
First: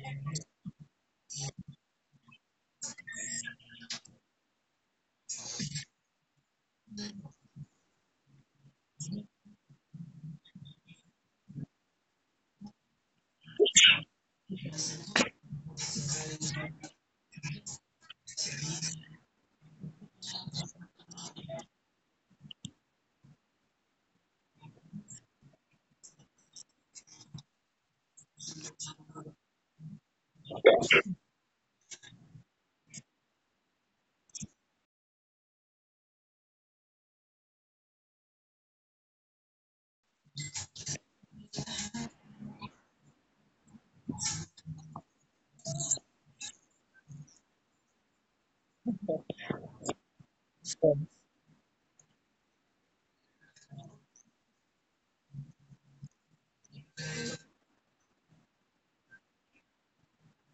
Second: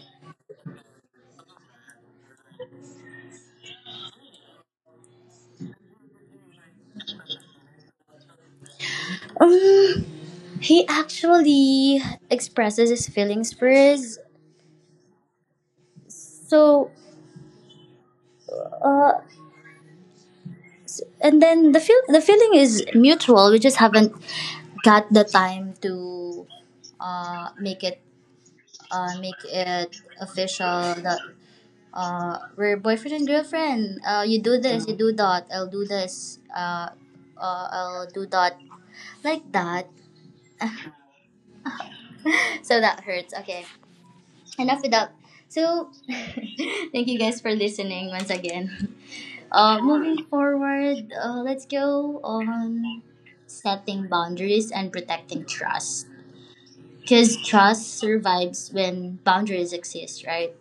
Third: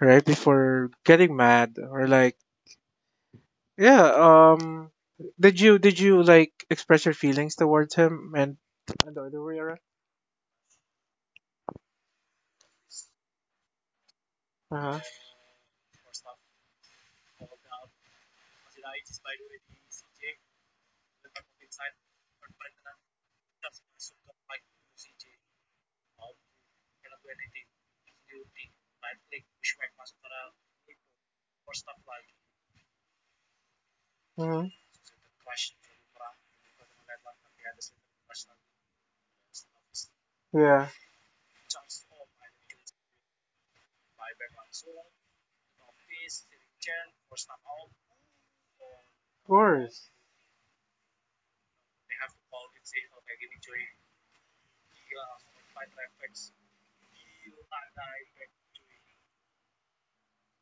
Speaker 2: right? Before getting mad, or like, yeah, um, did you like express your feelings towards him, and the other way around?
Speaker 1: Um, he actually expresses his feelings first.
Speaker 2: Uh-huh.
Speaker 1: So, uh, and then the feeling is mutual. We just haven't got the time to uh make it make it official that we're boyfriend and girlfriend. You do
Speaker 2: Hmm.
Speaker 1: this, you do that. I'll do this. I'll do that. Like that.
Speaker 2: Yeah, of
Speaker 1: So that hurts. Okay. Enough with that. So, thank you guys for listening once again.
Speaker 2: course.
Speaker 1: Moving forward, let's go on setting boundaries and protecting trust, because trust survives when boundaries exist, right?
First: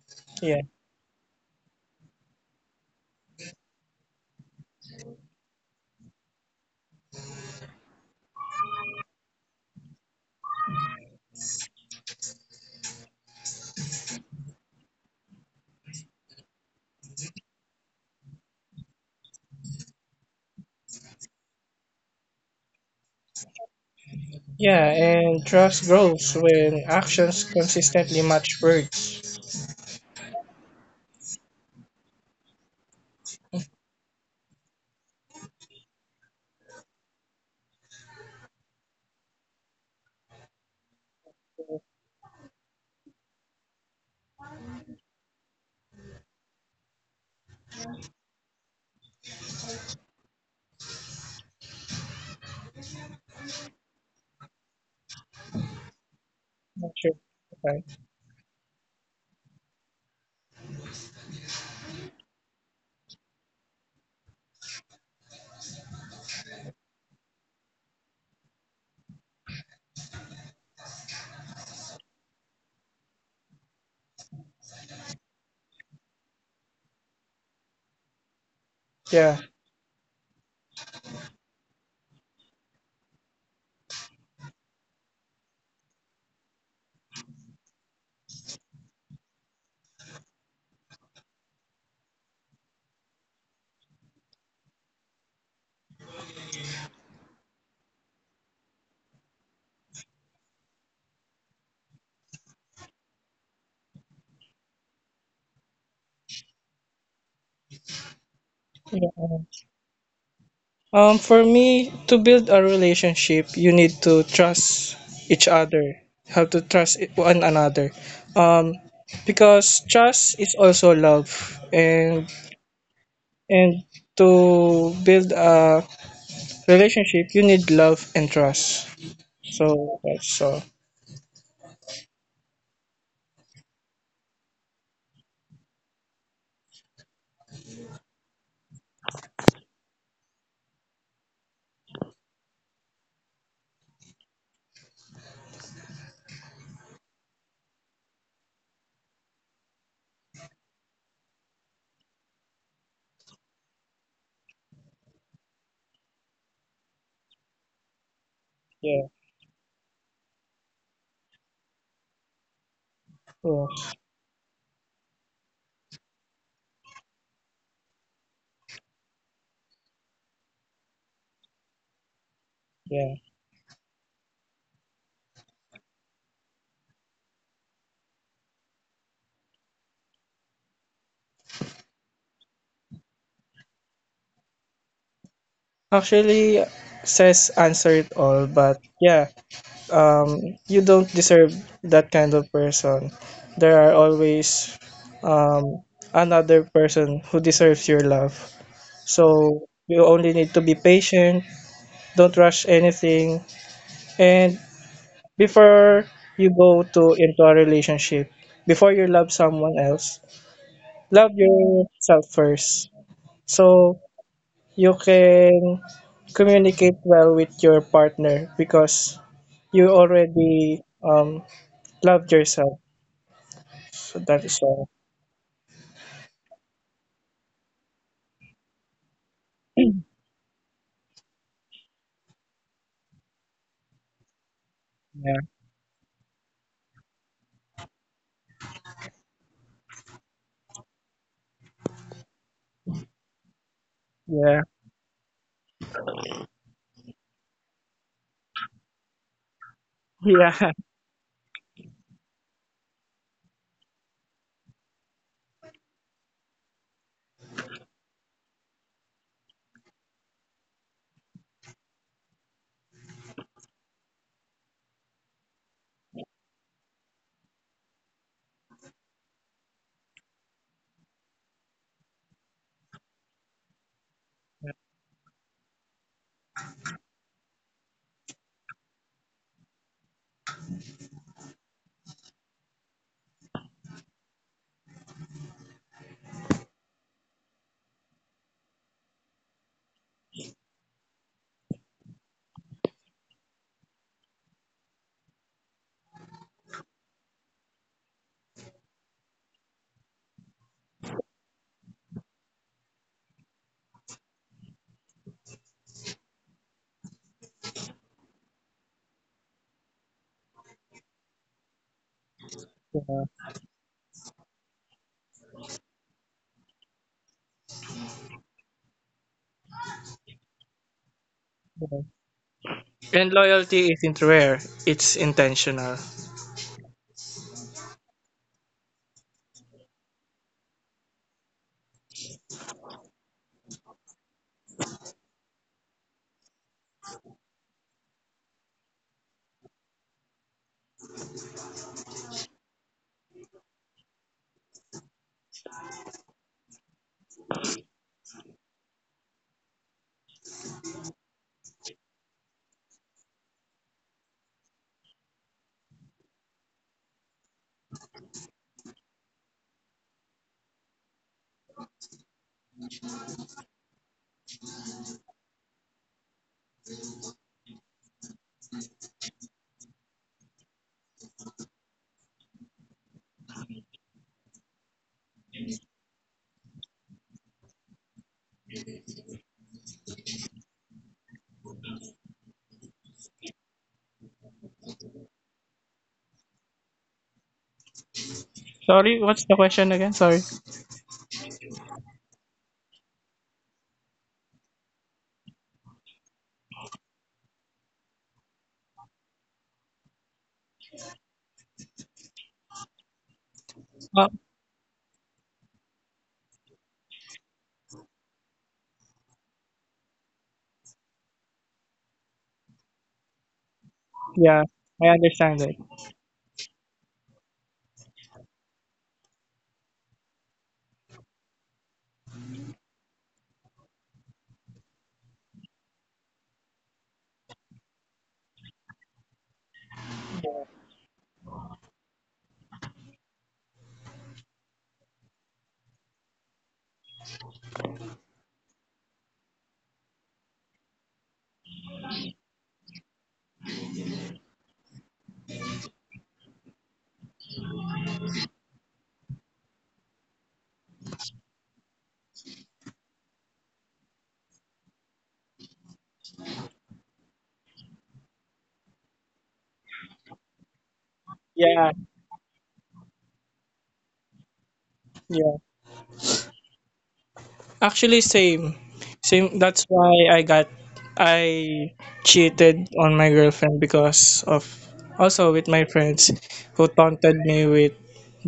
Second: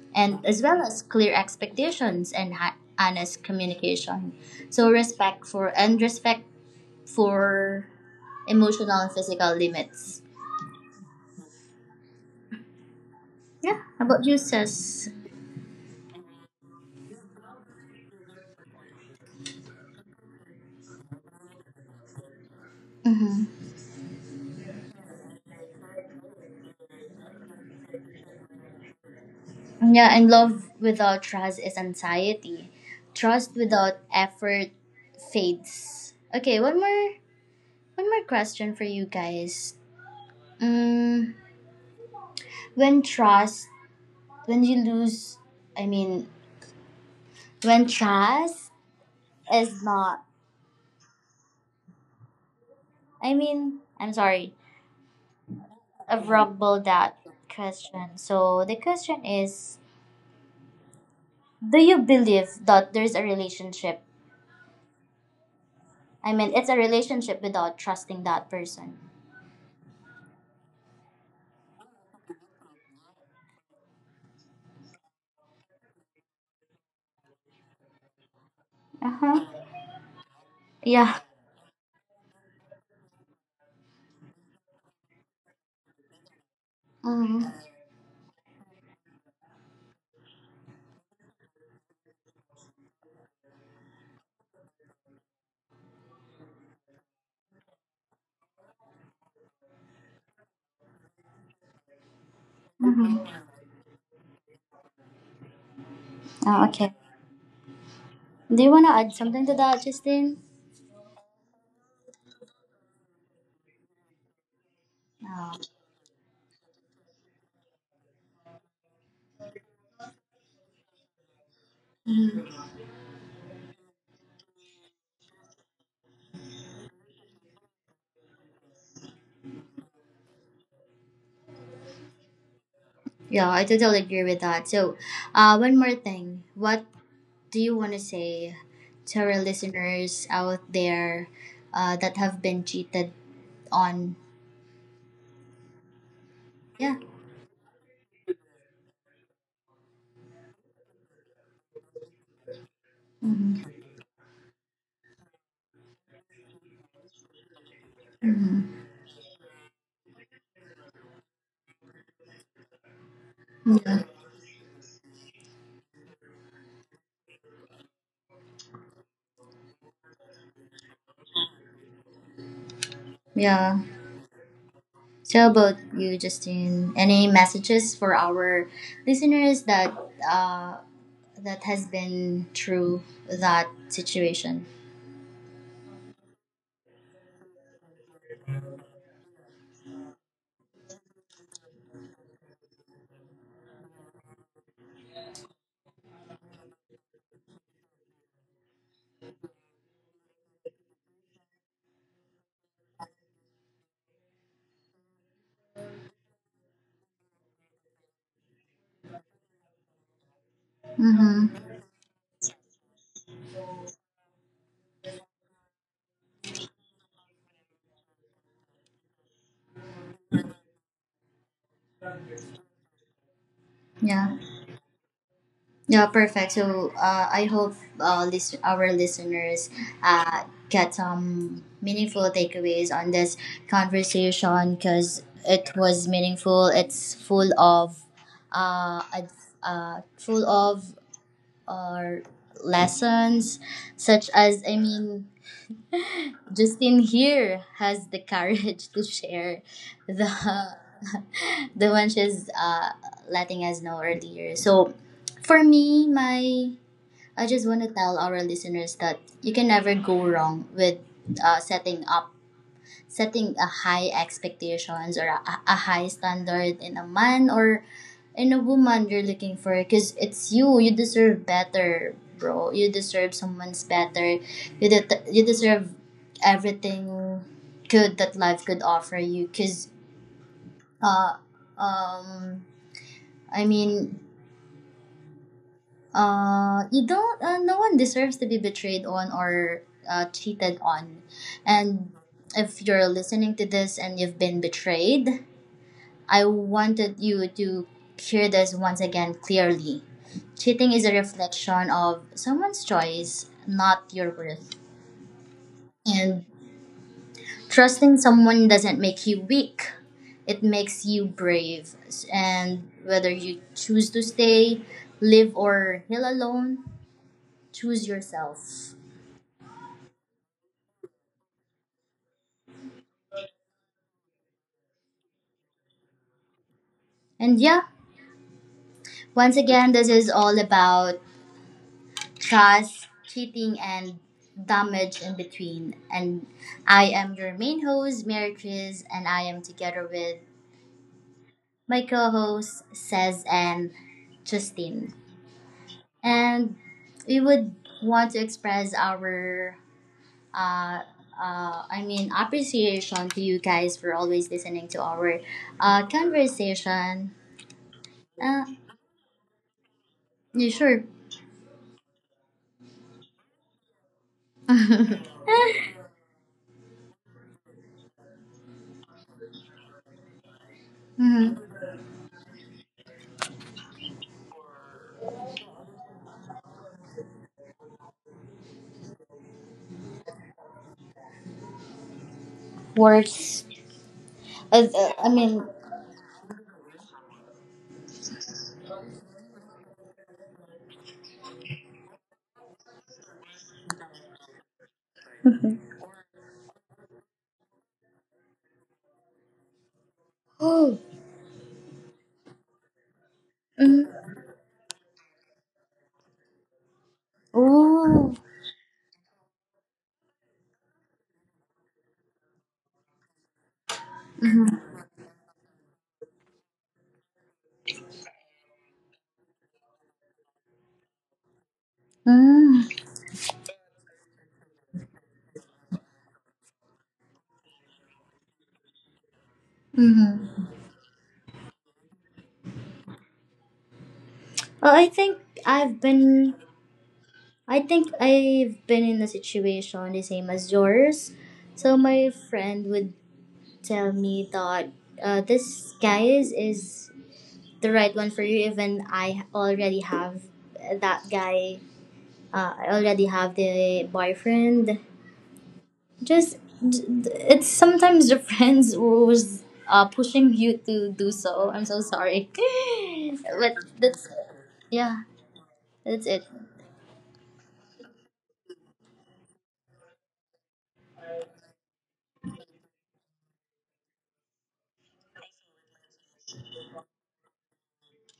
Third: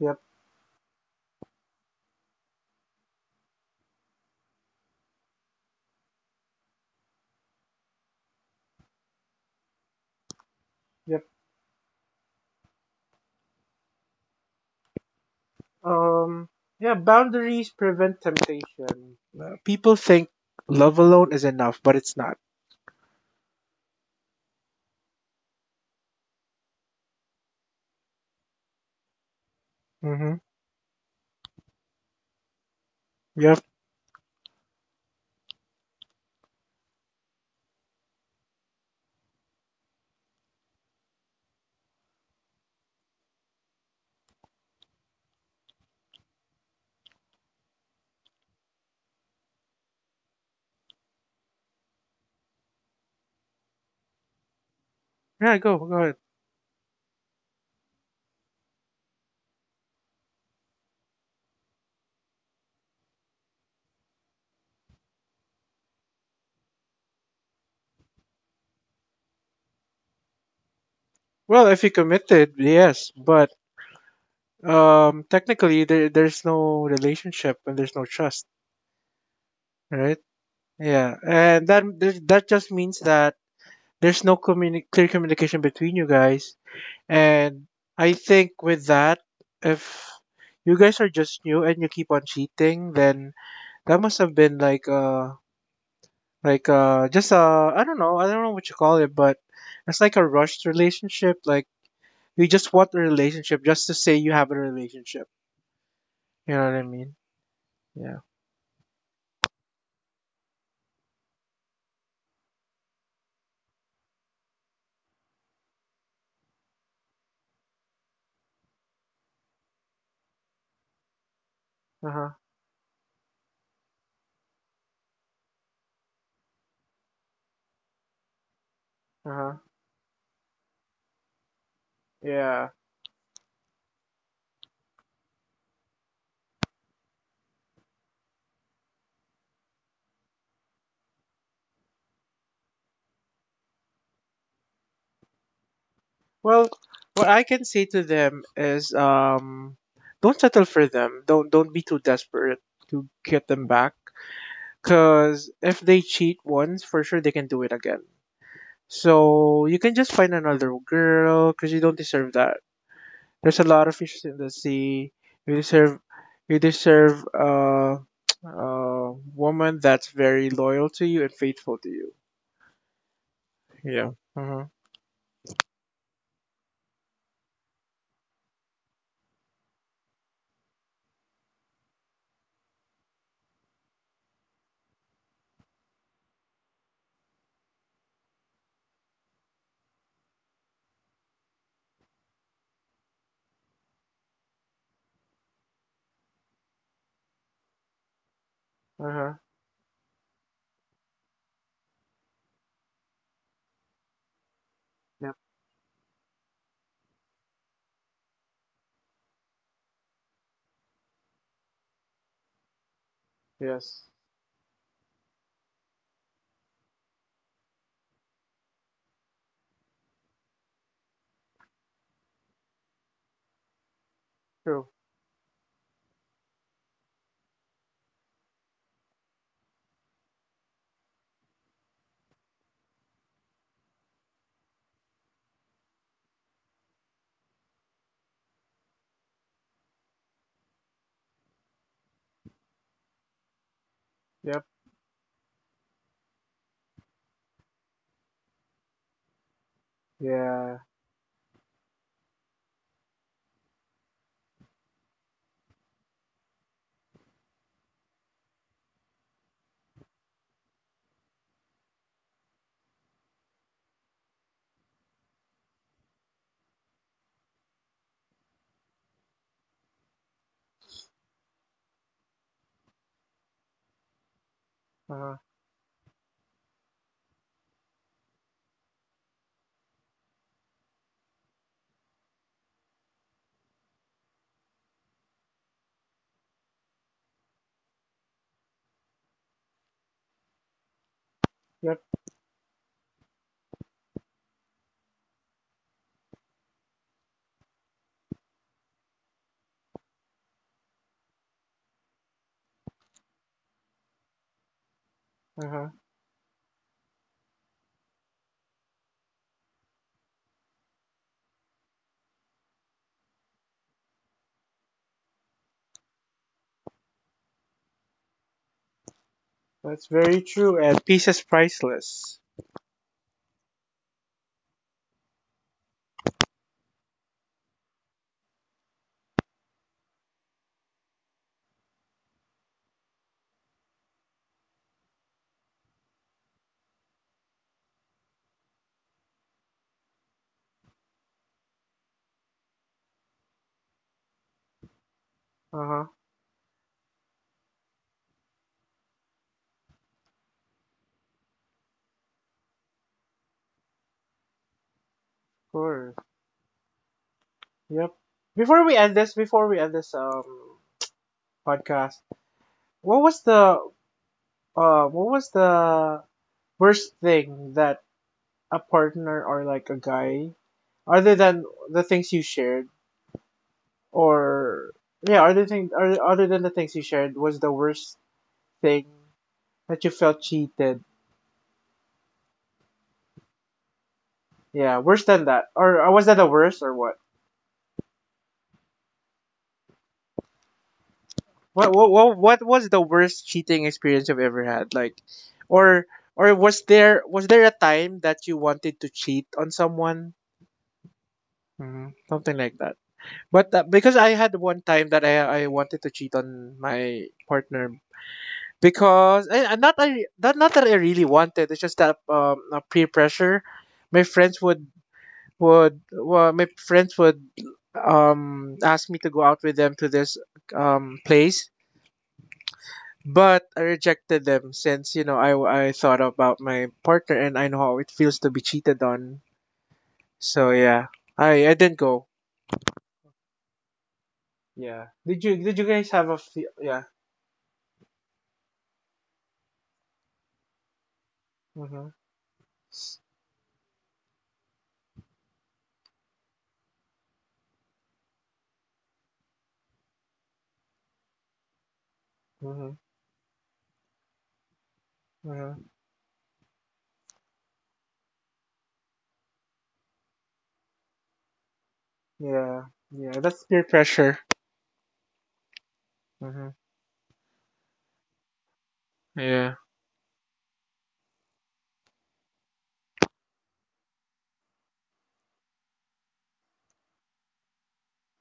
Speaker 2: Yep,
Speaker 1: And
Speaker 3: Yeah,
Speaker 1: as well as clear expectations and honest communication. So respect for, and respect for, emotional and physical limits.
Speaker 2: yep.
Speaker 1: Yeah, how about you, sis?
Speaker 2: Um, yeah, boundaries prevent temptation. People think love alone is enough, but it's not.
Speaker 1: Mm-hmm.
Speaker 3: yeah. And trust grows when actions consistently match words.
Speaker 1: Yeah, and
Speaker 2: Mm-hmm.
Speaker 1: love without trust is anxiety. Trust
Speaker 2: Yep.
Speaker 1: without effort fades. Okay, one more question for you guys. Mm, when trust, when you lose, I mean, when trust is not I mean, I'm sorry,
Speaker 2: Yeah, go ahead.
Speaker 1: I've rumbled
Speaker 3: Not sure.
Speaker 1: that
Speaker 3: Okay.
Speaker 1: question. So the question is, do you believe that there's a relationship? I mean, it's a relationship without trusting that person?
Speaker 2: Well, if you committed, yes, but technically, there's no relationship and there's no trust,
Speaker 1: Uh
Speaker 3: Yeah,
Speaker 1: huh.
Speaker 2: right? Yeah,
Speaker 1: Yeah.
Speaker 2: and that just means that there's no clear communication between you guys.
Speaker 1: Mm-hmm.
Speaker 2: And I think with that, if you guys are just new and you keep on cheating, then that must have been like just I don't know what you call it, but it's like a rushed relationship. Like you just want a
Speaker 1: Mm-hmm.
Speaker 2: relationship just to say you have a relationship. You know
Speaker 1: Oh,
Speaker 2: what I
Speaker 1: okay.
Speaker 2: mean? Yeah.
Speaker 1: Do you want to add something to
Speaker 3: yeah.
Speaker 1: that, Justin?
Speaker 3: For me, to build a relationship, you need to trust each
Speaker 1: No.
Speaker 3: other. Have to one another. Um, because trust is also love,
Speaker 2: Uh
Speaker 3: and
Speaker 2: huh.
Speaker 3: and to build a relationship, you need love and trust.
Speaker 2: Uh huh.
Speaker 3: So that's all.
Speaker 2: Yeah.
Speaker 1: Yeah, I totally agree with that. So, one more thing. What do you want to say to our listeners out there, that have been cheated on?
Speaker 2: Well,
Speaker 1: Yeah.
Speaker 2: what I can say to them is don't settle for them. Don't be too desperate to get them
Speaker 1: Mm-hmm.
Speaker 2: back cuz if they cheat once, for sure they can do it again.
Speaker 1: Mm-hmm.
Speaker 3: Yeah.
Speaker 2: So, you can just find another girl cuz you don't deserve that. There's
Speaker 3: Oh,
Speaker 2: a lot of
Speaker 1: Yeah.
Speaker 2: fishes in the sea. You deserve you deserve a a woman that's very loyal to you and faithful to you.
Speaker 3: yeah.
Speaker 1: Yeah.
Speaker 2: Yeah. Uh-huh.
Speaker 1: So how about you, Justin? Any messages for our listeners that uh that has been through that situation?
Speaker 3: Actually, says answer it all, but yeah, you don't deserve that kind of person. There are always um, another person who deserves your love.
Speaker 2: Uh-huh.
Speaker 3: So you only need to be patient. Don't rush anything. And
Speaker 2: Yep.
Speaker 3: before you go to into a relationship, before you love someone else, love
Speaker 1: Mm-hmm.
Speaker 3: yourself first. So
Speaker 2: Yes.
Speaker 3: you can communicate well with your partner because you already loved yourself. So
Speaker 1: Yeah.
Speaker 3: that is
Speaker 2: True.
Speaker 3: all.
Speaker 1: Yeah, perfect. So I hope our listeners get some meaningful takeaways on this conversation, because
Speaker 3: Yeah,
Speaker 1: it was meaningful. It's full of uh, ad- full of, or lessons, such as,
Speaker 2: Yep.
Speaker 3: yeah,
Speaker 1: I mean, Justin here has the courage to share the
Speaker 3: yeah,
Speaker 2: Yeah.
Speaker 1: the one she's letting us know earlier. So, for me, my, I just want to tell our listeners that you can never go wrong with uh, setting up setting a high expectations, or a high standard in a man or in a woman you're looking for, because it's you deserve better, bro. You deserve someone's better.
Speaker 2: Uh-huh.
Speaker 1: You deserve everything good that life could offer you, because uh um I mean you don't no one deserves to be betrayed on or cheated on.
Speaker 2: Yep.
Speaker 1: And if you're listening to this and you've been betrayed, I wanted you to hear this once again clearly. Cheating is a reflection of someone's choice, not your worth.
Speaker 2: Uh-huh.
Speaker 1: And trusting someone doesn't make you weak, it makes you brave. And whether
Speaker 3: yeah,
Speaker 1: you choose to stay, live, or heal alone, choose yourself.
Speaker 2: That's very true. And peace is
Speaker 3: yeah.
Speaker 2: priceless.
Speaker 3: And loyalty isn't rare; it's intentional.
Speaker 1: And yeah, once again, this is all about trust, cheating, and damage in between. And I am your main host, Mary Chris, and I am together with my co hosts, Cez and Justine.
Speaker 2: Uh-huh. Of
Speaker 1: And we would want to express our, uh, appreciation to you guys for always listening to our
Speaker 2: course.
Speaker 1: conversation.
Speaker 2: Yep.
Speaker 1: Uh,
Speaker 2: Before we end this, before we end this
Speaker 1: you sure?
Speaker 2: podcast, what was the uh what was the worst thing that a partner or like a guy other
Speaker 1: Mhm.
Speaker 2: than the things you shared or yeah, other thing or other than the things you shared was the worst thing that you felt cheated.
Speaker 1: Words. Uh,
Speaker 2: Yeah,
Speaker 1: uh,
Speaker 2: worse
Speaker 1: I
Speaker 2: than
Speaker 1: mean,
Speaker 2: that. Or was that the worst or what?
Speaker 3: Sorry, what's the question again? Sorry.
Speaker 2: What was the worst cheating experience you've ever had? Like, or or was there a time that you wanted to cheat on someone?
Speaker 1: oh.
Speaker 2: Mhm, something like that. But because
Speaker 3: Oh,
Speaker 2: I had one time that I wanted to cheat on my partner
Speaker 1: Oh.
Speaker 2: because I not not that I really wanted. It's just that peer pressure. My
Speaker 3: yeah,
Speaker 2: friends
Speaker 1: Mm-hmm.
Speaker 3: I understand it.
Speaker 2: would well, my friends would ask me to go out with them to this place
Speaker 1: Mm-hmm.
Speaker 2: but I rejected them since I thought about my partner and I know how it feels to be cheated on. So yeah, I didn't go.
Speaker 1: Well, I
Speaker 2: Yeah.
Speaker 1: think
Speaker 2: Did you
Speaker 1: I've
Speaker 2: guys have a
Speaker 1: been
Speaker 2: yeah?
Speaker 1: I think I've been in a situation the same as yours. So
Speaker 2: Mhm.
Speaker 1: my friend would tell me that this guy is the right one for you, even I already have that guy, I
Speaker 2: Mhm.
Speaker 1: already have the boyfriend.
Speaker 2: Mhm.
Speaker 1: Just it's sometimes the friends who's pushing you to do so. I'm
Speaker 3: Yeah,
Speaker 1: so sorry.
Speaker 2: Yeah. Yeah. That's
Speaker 1: But
Speaker 2: peer
Speaker 1: that's,
Speaker 2: pressure.
Speaker 1: yeah,
Speaker 3: yeah.
Speaker 1: that's it.
Speaker 2: Mhm.
Speaker 3: Actually, same, same.
Speaker 2: Yeah.
Speaker 3: That's why I cheated on my girlfriend because of also with my friends who taunted me with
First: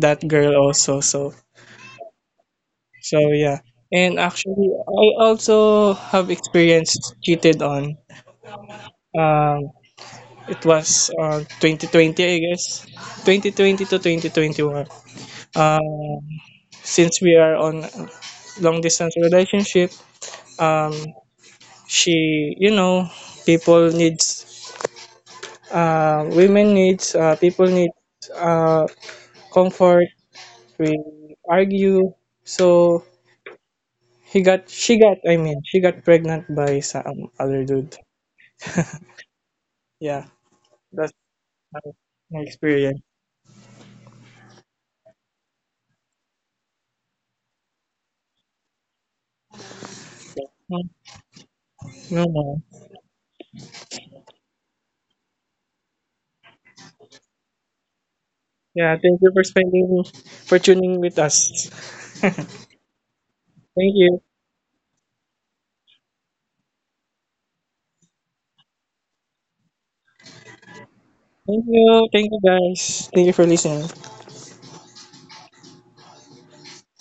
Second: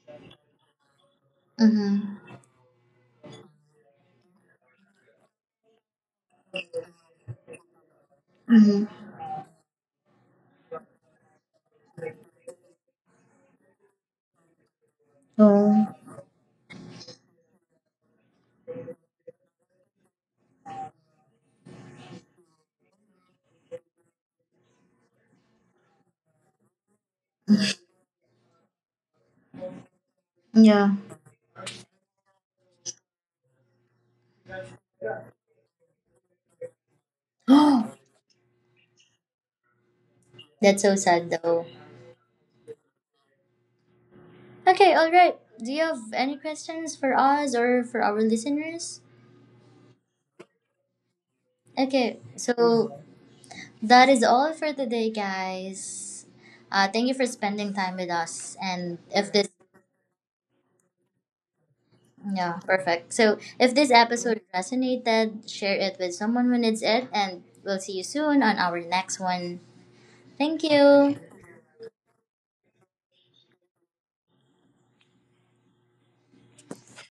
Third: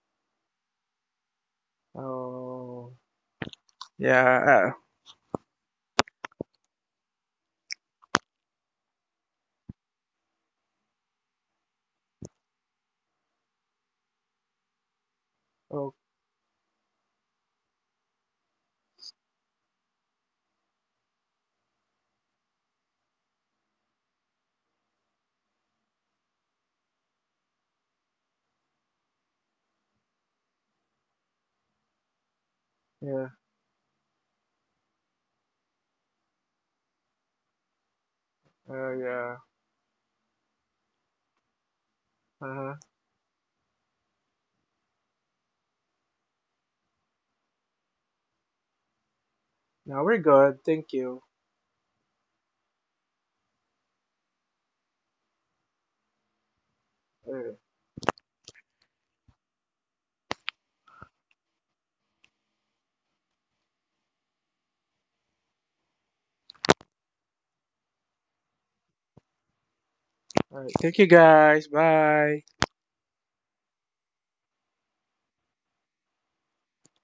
Speaker 3: that girl also. So,
Speaker 1: Mm-hmm.
Speaker 2: Oh.
Speaker 3: so yeah. And actually,
Speaker 2: Yeah.
Speaker 3: I also have experienced cheated on.
Speaker 1: Mm-hmm.
Speaker 3: Um, it was 2020, I guess. 2020 to 2021.
Speaker 1: Oh
Speaker 2: Oh.
Speaker 3: Um, since we are on long distance relationship, um, she, you know, people needs, people need uh, comfort.
Speaker 1: yeah.
Speaker 3: We argue. So
Speaker 2: Yeah.
Speaker 3: she got pregnant by some other dude.
Speaker 2: Oh yeah.
Speaker 3: Yeah,
Speaker 1: That's so
Speaker 3: that's
Speaker 1: sad though.
Speaker 3: my
Speaker 2: Uh
Speaker 3: my
Speaker 2: huh.
Speaker 3: experience.
Speaker 1: Okay, all right, do you have any questions for us or for our listeners?
Speaker 2: Now we're good. Thank
Speaker 3: Hmm,
Speaker 2: you.
Speaker 1: Okay,
Speaker 3: no,
Speaker 1: so
Speaker 3: no.
Speaker 1: that is all for today, guys. Thank you for
Speaker 2: Uh,
Speaker 1: spending time with us, and
Speaker 3: Yeah, thank
Speaker 1: if
Speaker 3: you
Speaker 1: this,
Speaker 3: for for tuning with us.
Speaker 1: yeah, perfect. So if this
Speaker 3: Thank you.
Speaker 1: episode resonated, share it with someone who needs it, and we'll see you soon on our next one.
Speaker 2: all
Speaker 1: Thank
Speaker 2: right. Thank you
Speaker 1: you.
Speaker 2: guys.
Speaker 3: Thank you. Thank
Speaker 2: Bye.
Speaker 3: you, guys. Thank you for listening.